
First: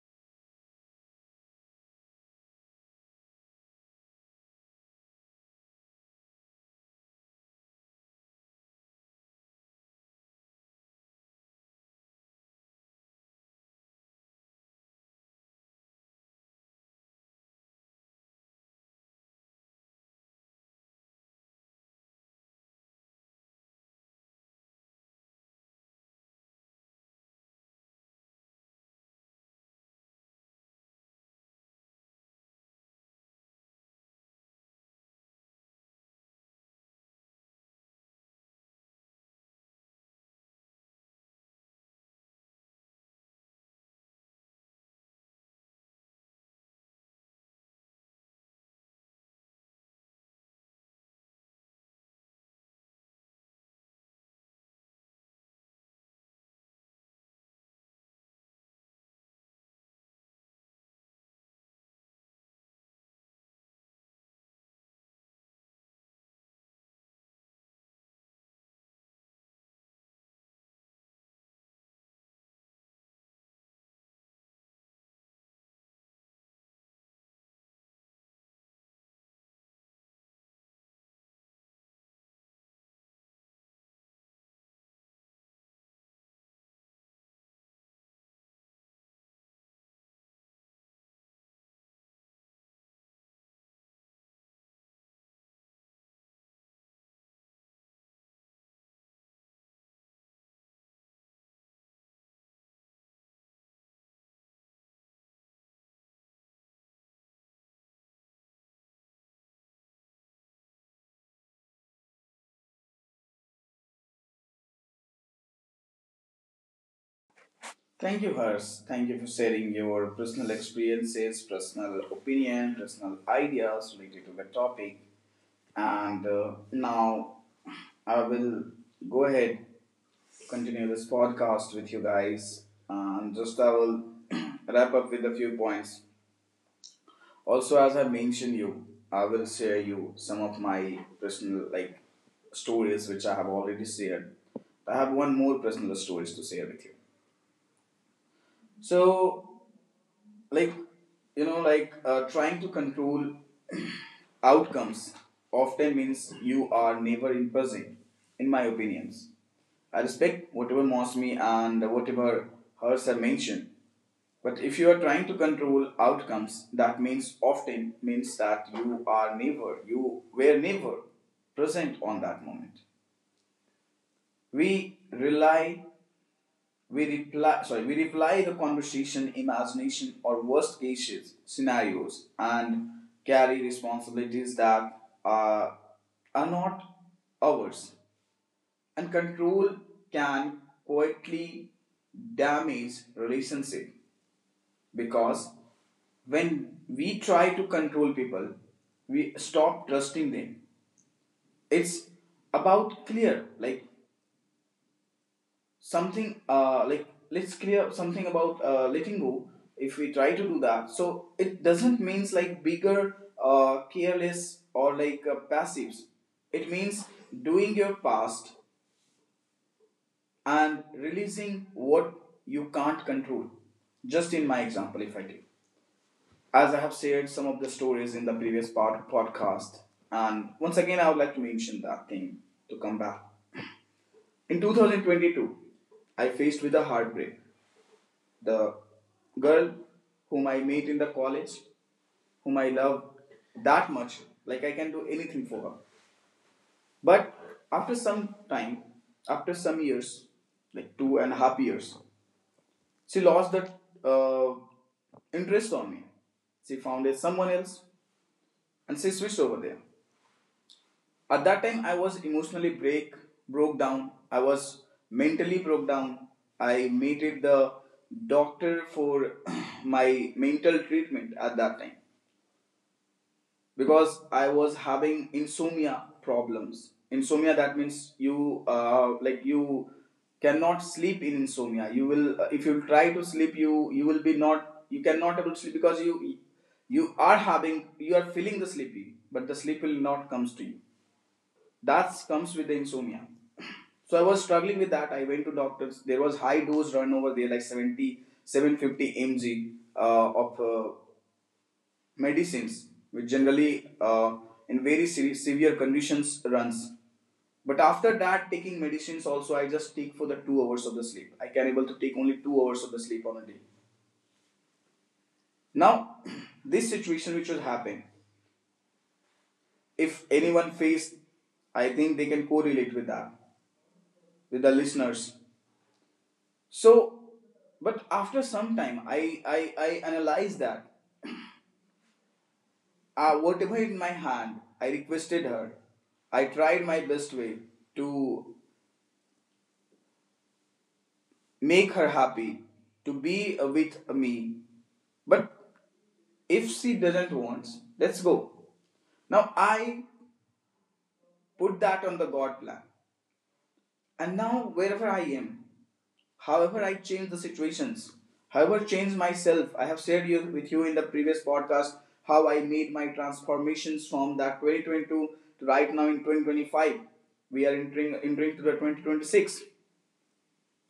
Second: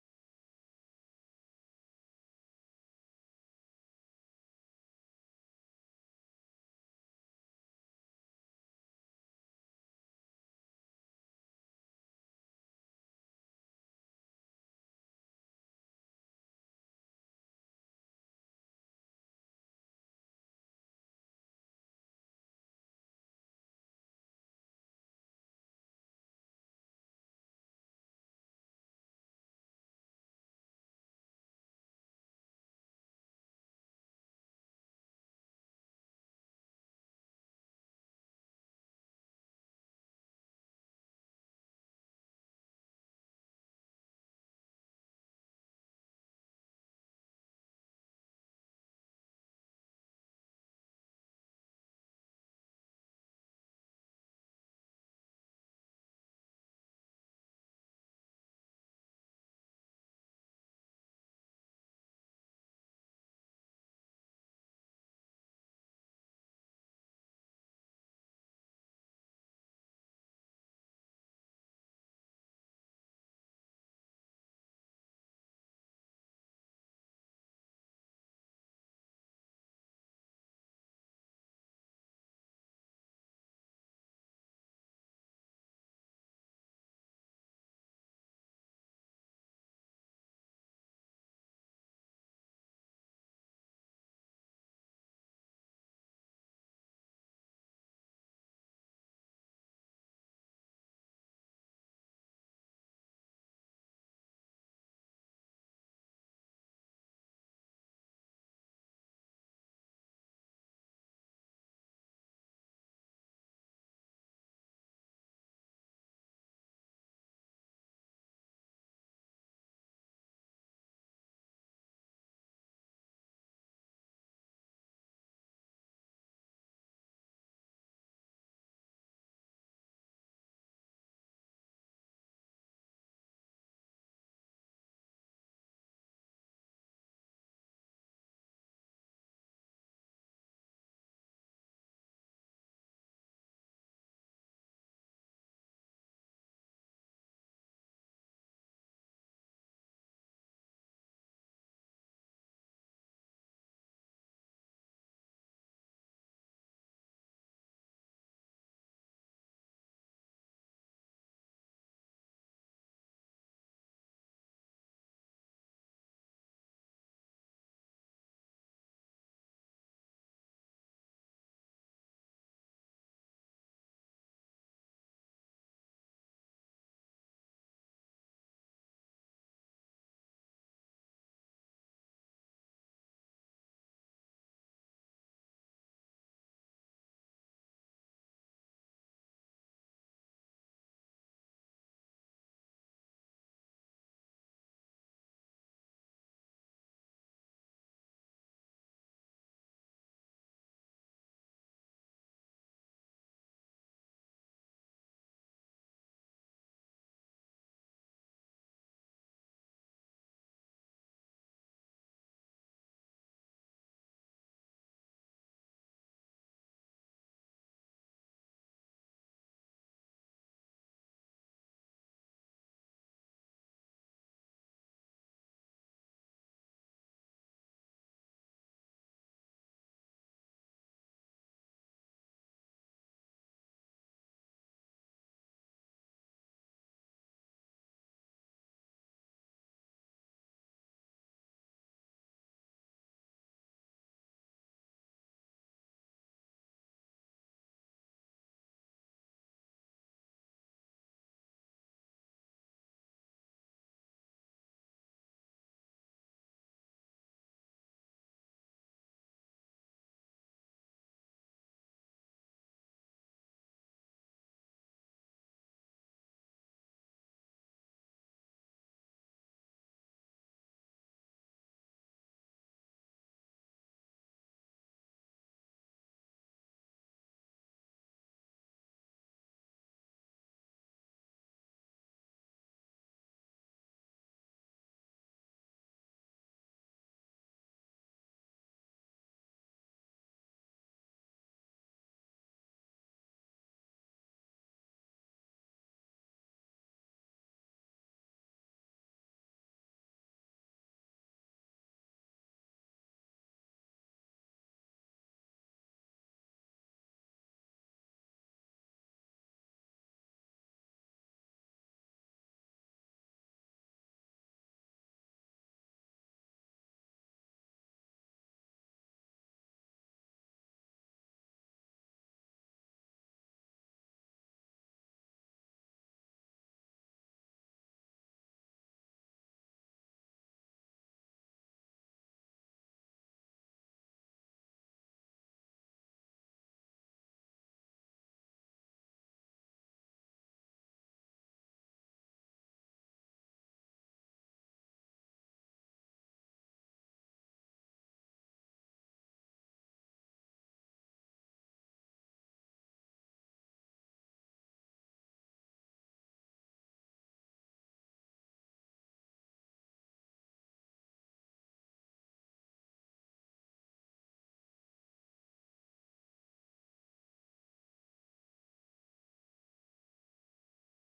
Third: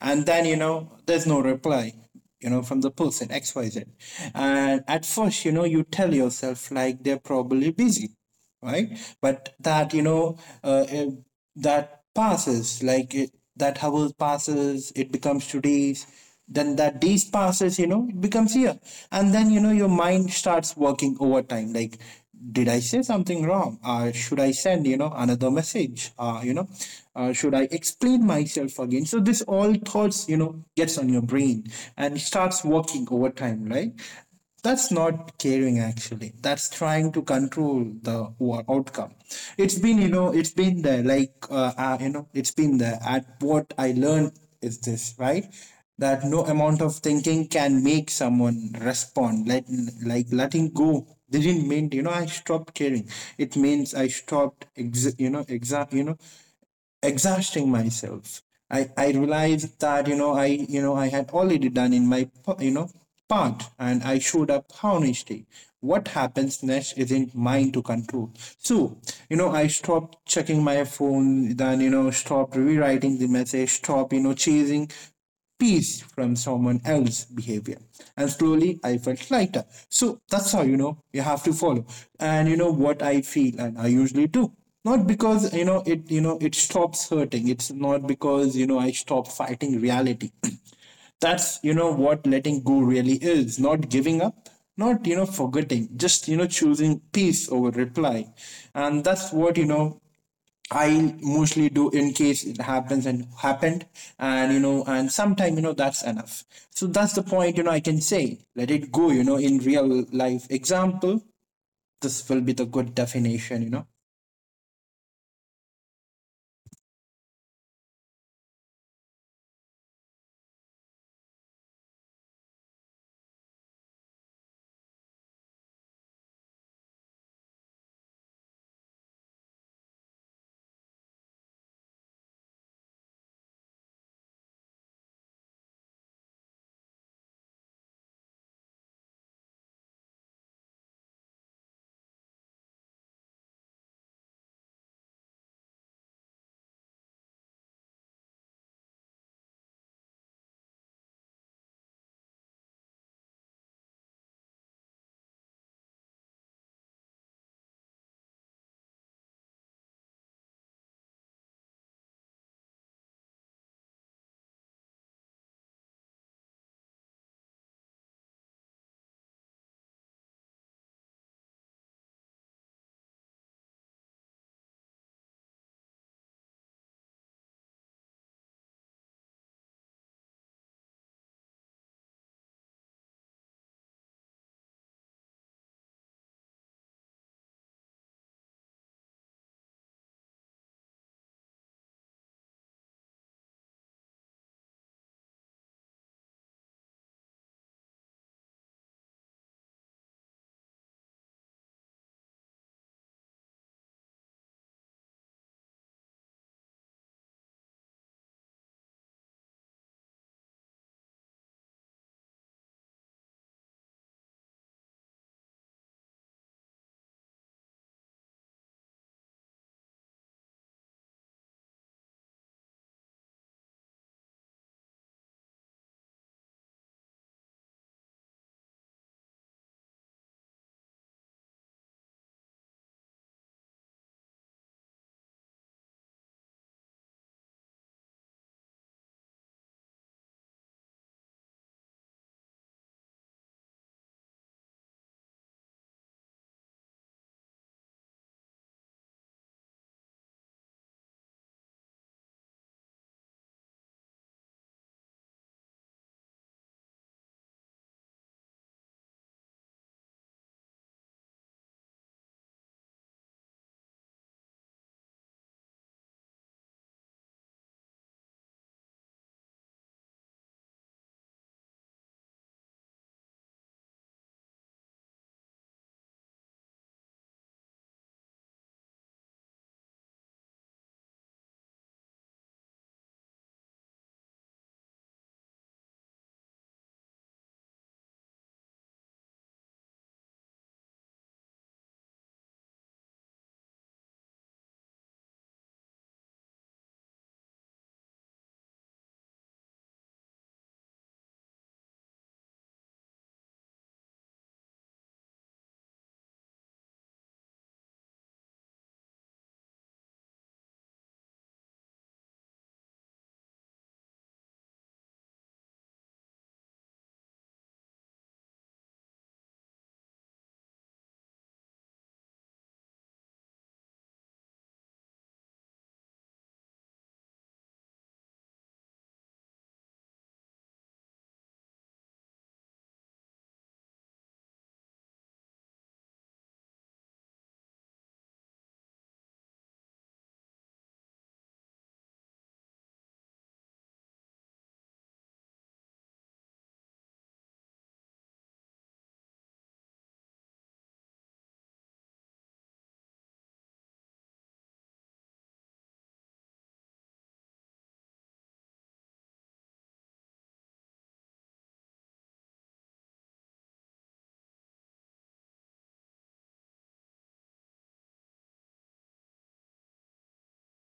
S3: And then, you know, there's no reply, you know, from the person XYZ. And at first, you know, you tell yourself like they're probably busy, right? But that, that passes, that hour passes, it becomes 2 days. Then that days passes, you know, it becomes year. And then, you know, your mind starts working overtime. Like, did I say something wrong? Should I send, you know, another message? Should I explain myself again? So this all thoughts, you know, gets on your brain and starts working over time, right? That's not caring, actually. That's trying to control the outcome. It's been, you know, it's been there. Like, you know, it's been there. At what I learned is this, right? That no amount of thinking can make someone respond. Like, letting go didn't mean, you know, I stopped caring. It means I stopped exhausting myself. I realized that, you know, I had already done in my you know part, and I showed up honestly. What happens next isn't mine to control. So you know, I stopped checking my phone, then you know, stopped rewriting the message, stop, you know, chasing peace from someone else's behavior. And slowly I felt lighter. So that's how, you know, you have to follow. And you know what I feel, and I usually do. Not because, you know, it stops hurting. It's not because, you know, I stop fighting reality. That's, you know, what letting go really is. Not giving up, not, you know, forgetting, just, you know, choosing peace over reply. And that's what, you know, I mostly do in case it happens and happened. And you know, and sometime, you know, that's enough. So that's the point. You know, I can say, let it go. You know, in real life example, this will be the good definition. You know.
S1: Thank you, Harsh. Thank you for sharing your personal experiences, personal opinion, personal ideas related to the topic. And now I will go ahead continue this podcast with you guys. And just I will wrap up with a few points. Also, as I mentioned you, I will share you some of my personal like stories which I have already shared. I have one more personal stories to share with you. So, like, you know, like trying to control outcomes often means you are never in present. In my opinions, I respect whatever Mosmi and whatever Hers are mentioned, but if you are trying to control outcomes, that means, often means, that you are never. You were never present on that moment. We rely We reply, sorry, We reply the conversation, imagination, or worst cases scenarios, and carry responsibilities that are, are not ours. And control can quietly damage relationship, because when we try to control people, we stop trusting them. It's about clear, like something like let's clear something about letting go if we try to do that, so it doesn't means like bigger careless or like passives, it means doing your past and releasing what you can't control. Just in my example, if I take, as I have shared some of the stories in the previous part podcast, and once again I would like to mention that thing, to come back in 2022, I faced with a heartbreak. The girl whom I meet in the college, whom I love that much, like I can do anything for her. But after some time, after some years, like two and a half years, she lost that uh, interest on me. She found someone else, and she switched over there. At that time, I was emotionally break broke down. I was mentally broke down. I meted the doctor for my mental treatment at that time because I was having insomnia problems. Insomnia, that means you like you cannot sleep in insomnia. You will if you try to sleep, you will be not, you cannot able to sleep because you are having, you are feeling the sleepy, but the sleep will not comes to you. That comes with the insomnia. So I was struggling with that. I went to doctors. There was high dose run over there, like seventy seven fifty 750 mg of medicines, which generally in very severe conditions runs. But after that, taking medicines also, I just take for the 2 hours of the sleep. I can able to take only 2 hours of the sleep on a day. Now, this situation which will happen, if anyone faced, I think they can correlate with that, with the listeners. So, but after some time, I analyzed that whatever in my hand, I requested her. I tried my best way to make her happy, to be with me. But if she doesn't want, let's go. Now I put that on the God plan. And now wherever I am, however I change the situations, however change myself, I have shared you, with you in the previous podcast how I made my transformations from that 2022 to right now in 2025. We are entering to the 2026.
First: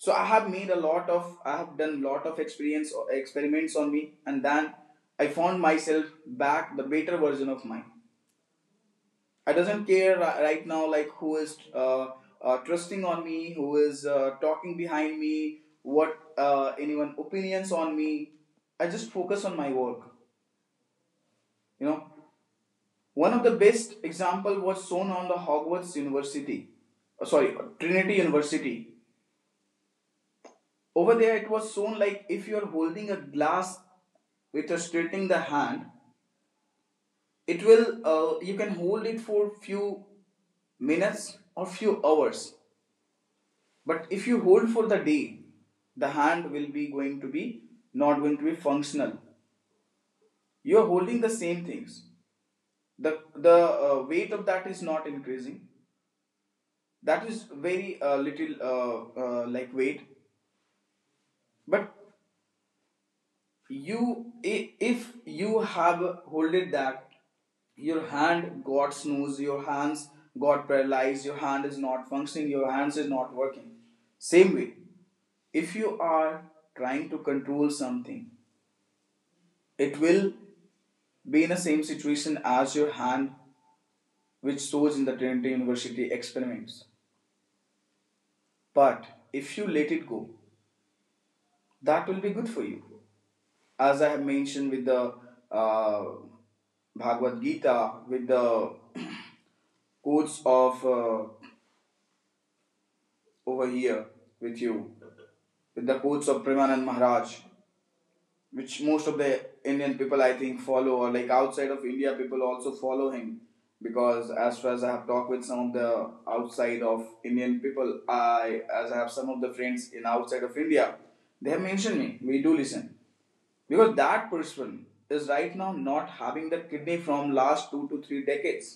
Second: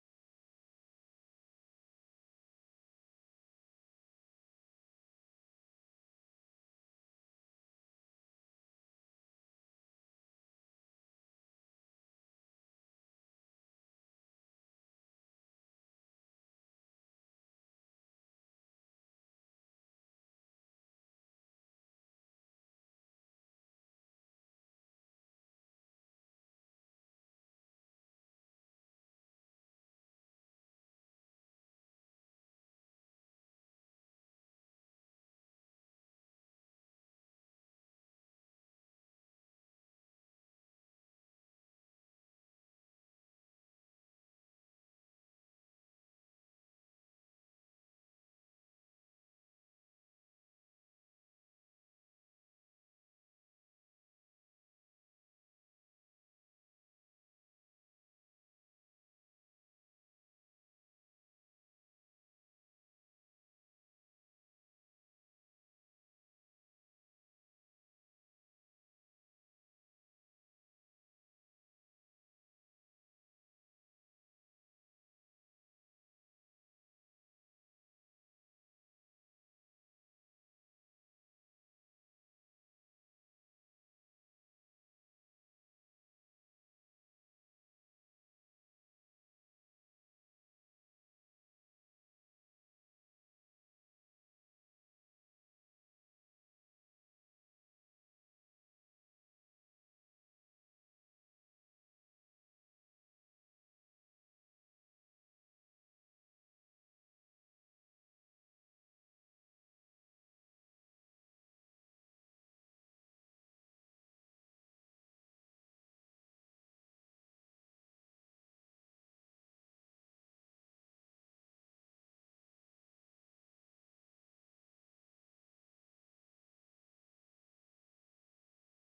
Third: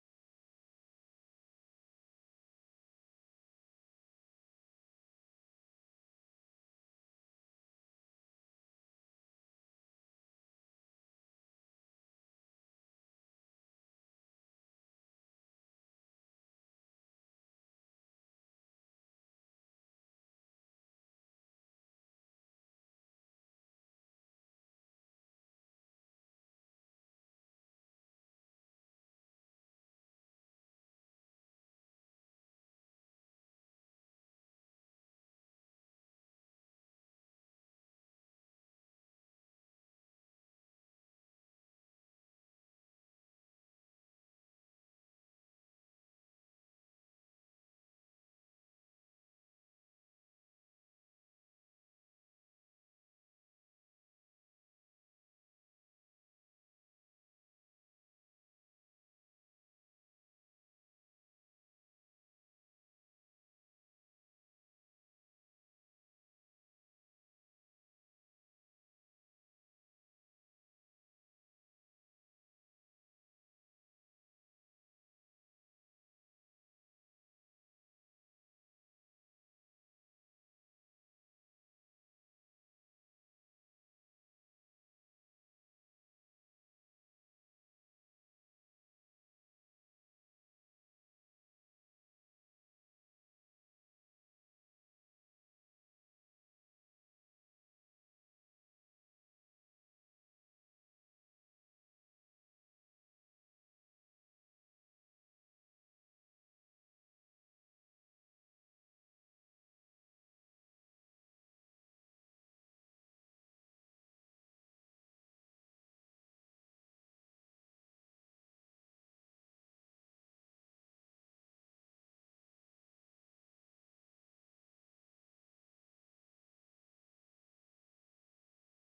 S1: So I have made a lot of, I have done lot of experience or experiments on me, and then I found myself back, the better version of mine. I doesn't care right now, like who is trusting on me, who is talking behind me, what anyone opinions on me. I just focus on my work, you know. One of the best example was shown on the Hogwarts University, sorry, Trinity University. Over there, it was shown like if you're holding a glass with a straightening the hand, it will you can hold it for few minutes or few hours. But if you hold for the day, the hand will be going to be, not going to be functional. You are holding the same things. The weight of that is not increasing. That is very little like weight. But you if you have holded that, your hand got snooze, your hands got paralyzed, your hand is not functioning, your hands is not working. Same way, if you are trying to control something, it will be in the same situation as your hand, which shows in the Trinity University experiments. But if you let it go, that will be good for you. As I have mentioned with the uh, Bhagavad Gita, with the quotes of over here with you, with the quotes of Premanand Maharaj, which most of the Indian people I think follow, or like outside of India, people also follow him. Because as far as I have talked with some of the outside of Indian people, I, as I have some of the friends in outside of India, they have mentioned me, we do listen, because that person is right now not having the kidney from last two to three decades,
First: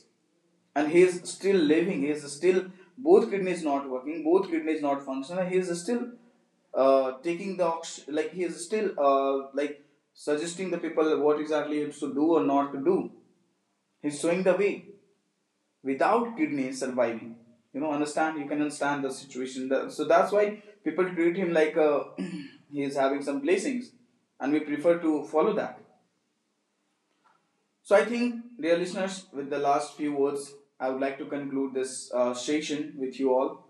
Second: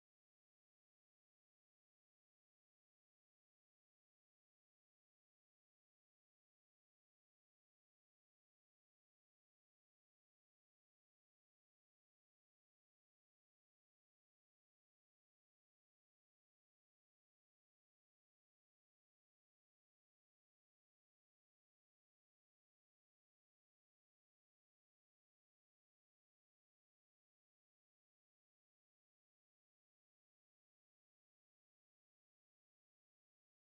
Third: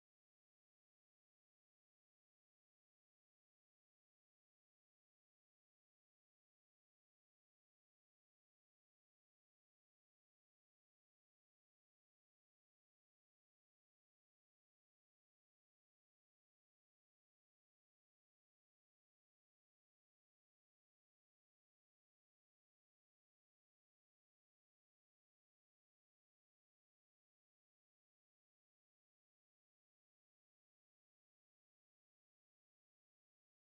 S1: and he is still living, he is still, both kidneys not working, both kidneys not functional, he is still taking the, like he is still like suggesting the people what exactly it's to do or not to do. He's showing the way, without kidney surviving. You know, understand, you can understand the situation. So that's why people treat him like he is having some blessings, and we prefer to follow that. So I think, dear listeners, with the last few words, I would like to conclude this session with you all,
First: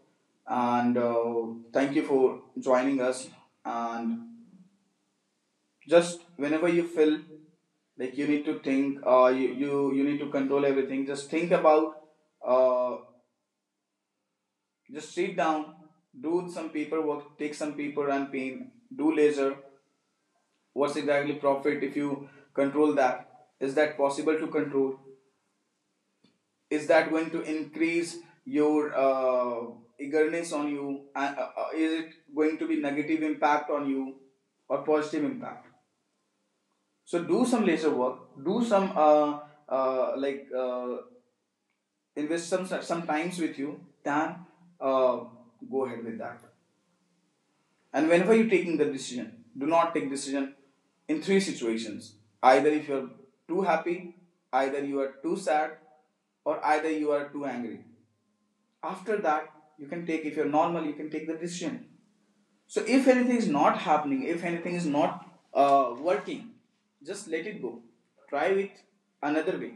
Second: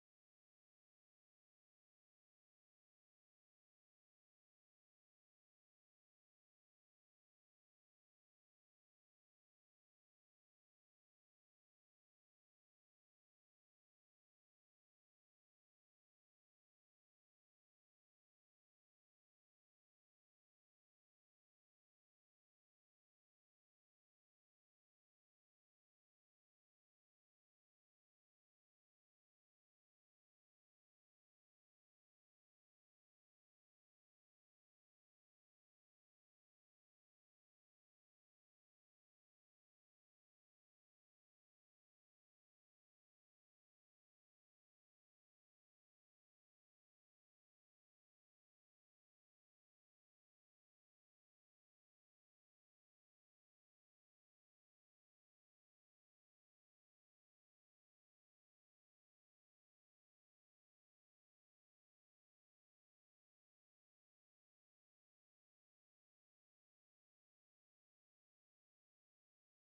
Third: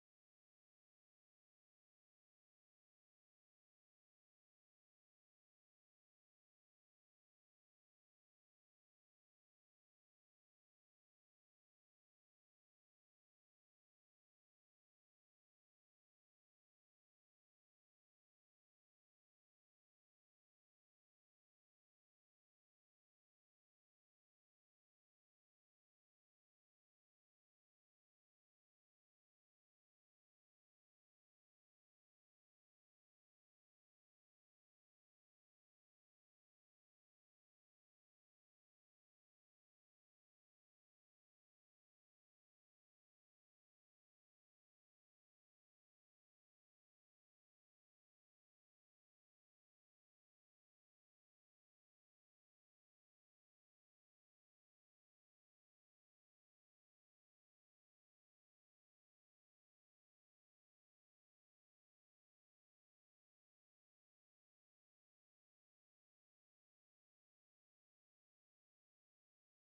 S1: and thank you for joining us. And just whenever you feel like you need to think, you, you need to control everything. Just think about, uh, just sit down, do some paperwork, take some paper and pen, do laser. What's exactly profit if you control that? Is that possible to control? Is that going to increase your eagerness on you, and is it going to be negative impact on you or positive impact? So do some laser work, do some like invest some times with you, then uh, go ahead with that. And whenever you're taking the decision, do not take decision in three situations: either if you're too happy, either you are too sad, or either you are too angry. After that, you can take, if you're normal, you can take the decision. So if anything is not happening, if anything is not working, just let it go. Try with another way.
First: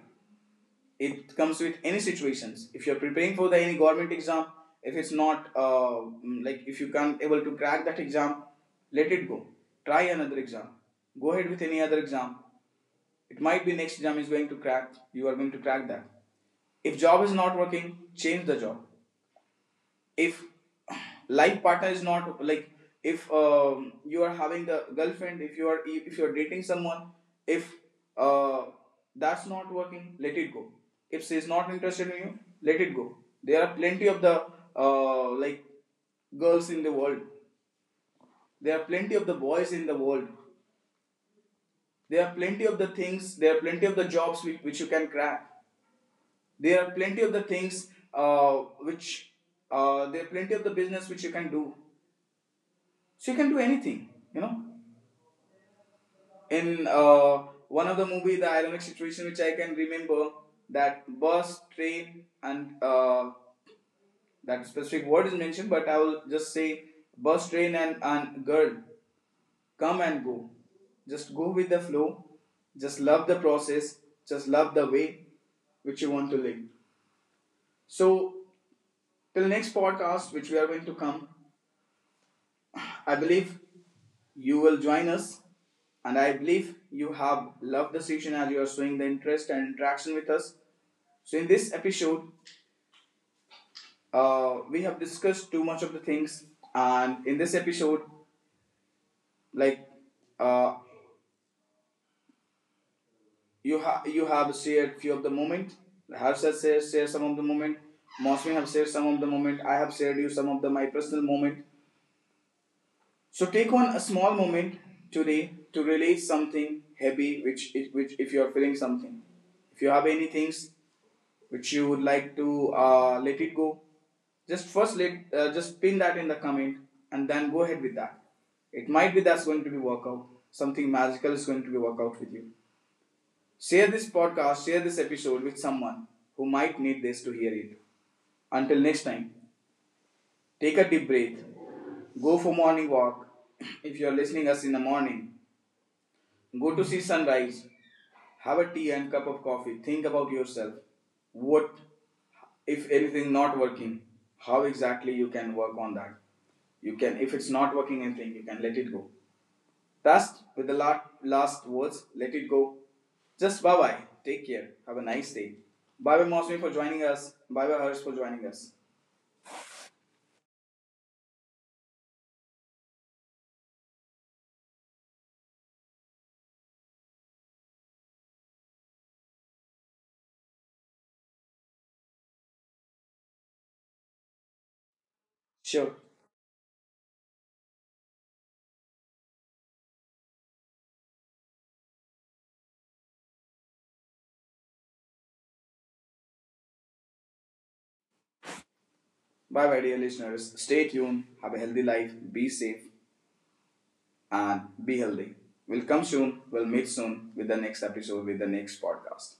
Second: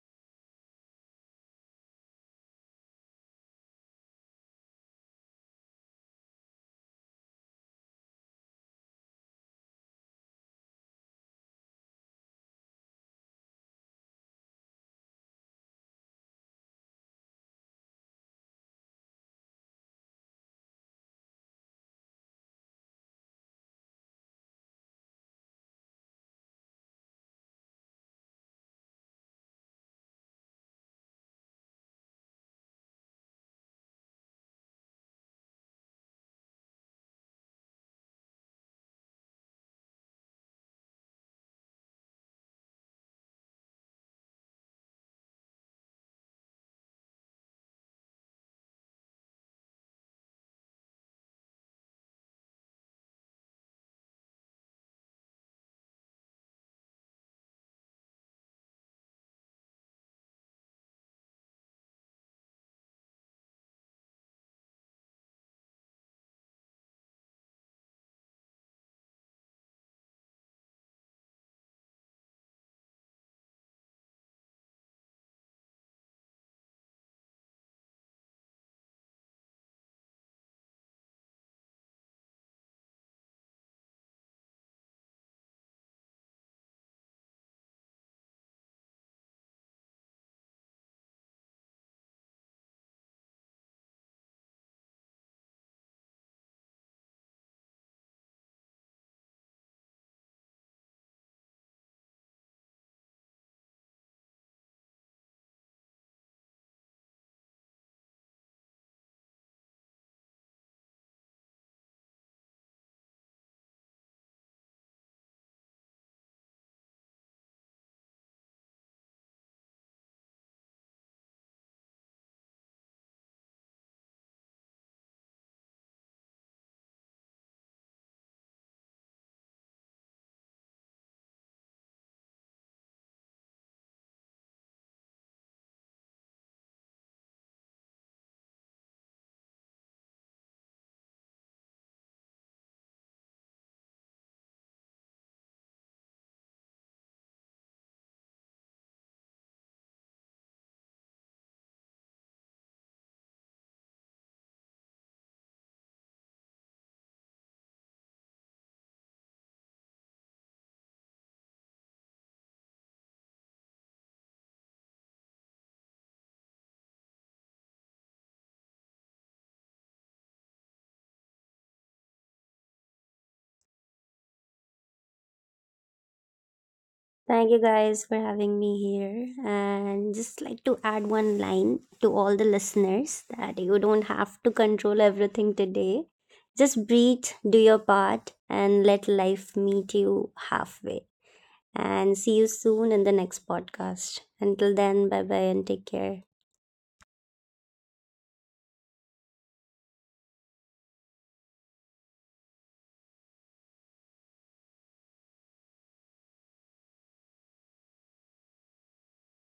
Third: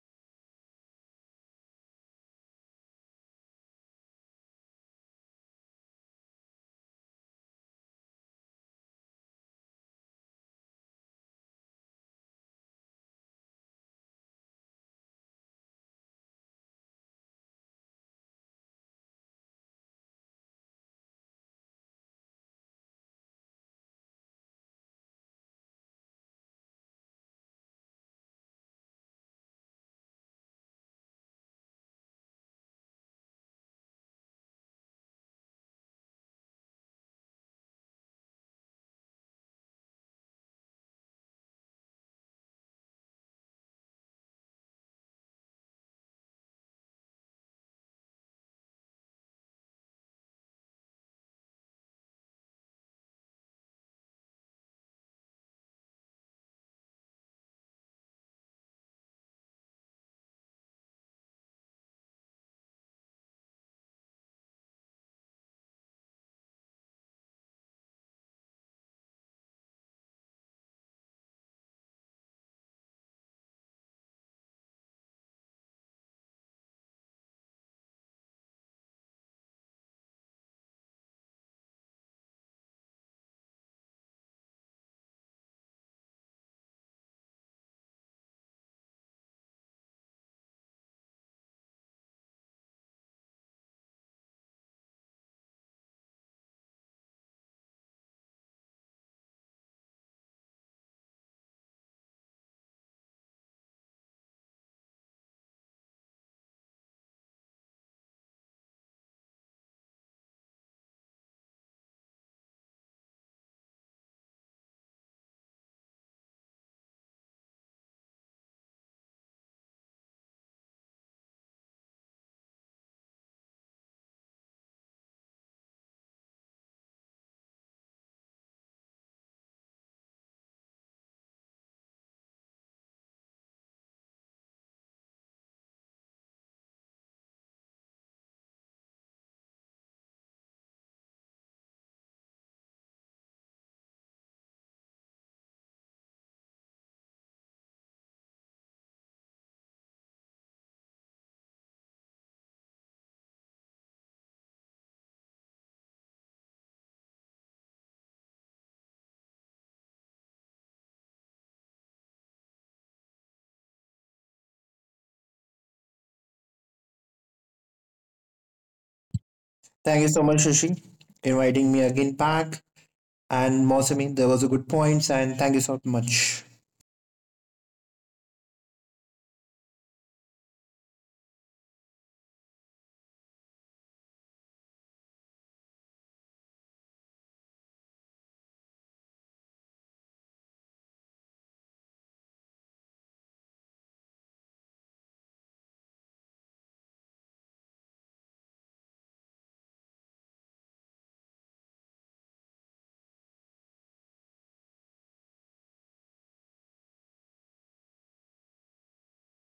S1: It comes with any situations. If you're preparing for the any government exam, if it's not like if you can't able to crack that exam, let it go. Try another exam. Go ahead with any other exam. It might be next exam is going to crack, you are going to crack that. If job is not working, change the job. If life partner is not like, if you are having the girlfriend, if you are, if you are dating someone, if uh, that's not working, let it go. If she is not interested in you, let it go. There are plenty of the like girls in the world. There are plenty of the boys in the world. There are plenty of the things, there are plenty of the jobs which you can crack. There are plenty of the things, uh, which there are plenty of the business which you can do. She can do anything, you know. In one of the movie, the ironic situation which I can remember, that bus, train, and that specific word is mentioned, but I will just say bus, train, and girl come and go. Just go with the flow. Just love the process. Just love the way which you want to live. So till next podcast which we are going to come, I believe you will join us, and I believe you have loved the session as you are showing the interest and interaction with us. So, in this episode, we have discussed too much of the things, and in this episode, like uh, you have shared few of the moment. Harshad shared some of the moment. Mosmi have shared some of the moment. I have shared you some of the my personal moment. So take on a small moment today to release something heavy, which if you are feeling something, if you have any things which you would like to let it go, just first let just pin that in the comment and then go ahead with that. It might be that's going to be workout. Something magical is going to be worked out with you. Share this podcast, share this episode with someone who might need this to hear it. Until next time, take a deep breath. Go for morning walk if you're listening us in the morning. Go to see sunrise, have a tea and cup of coffee, think about yourself. What, if anything not working, how exactly you can work on that? You can, if it's not working anything, you can let it go. Last, with the last, last words, let it go. Just bye bye. Take care. Have a nice day. Bye bye, Mosmi, for joining us. Bye bye, Harsh, for joining us.
S3: Thank you so much, Shashi, inviting me again back. And Mosami, there was a good points, and thank you so much.
S2: Thank you guys for having me here. And just like to add one line to all the listeners that you don't have to control everything
S1: Sure.
S2: today. Just breathe, do your part, and let life meet you halfway. And see you soon in the next podcast. Until then, bye bye and take care.
S1: Bye bye, dear listeners. Stay tuned. Have a healthy life. Be safe. And be healthy. We'll come soon. We'll meet soon with the next episode with the next podcast.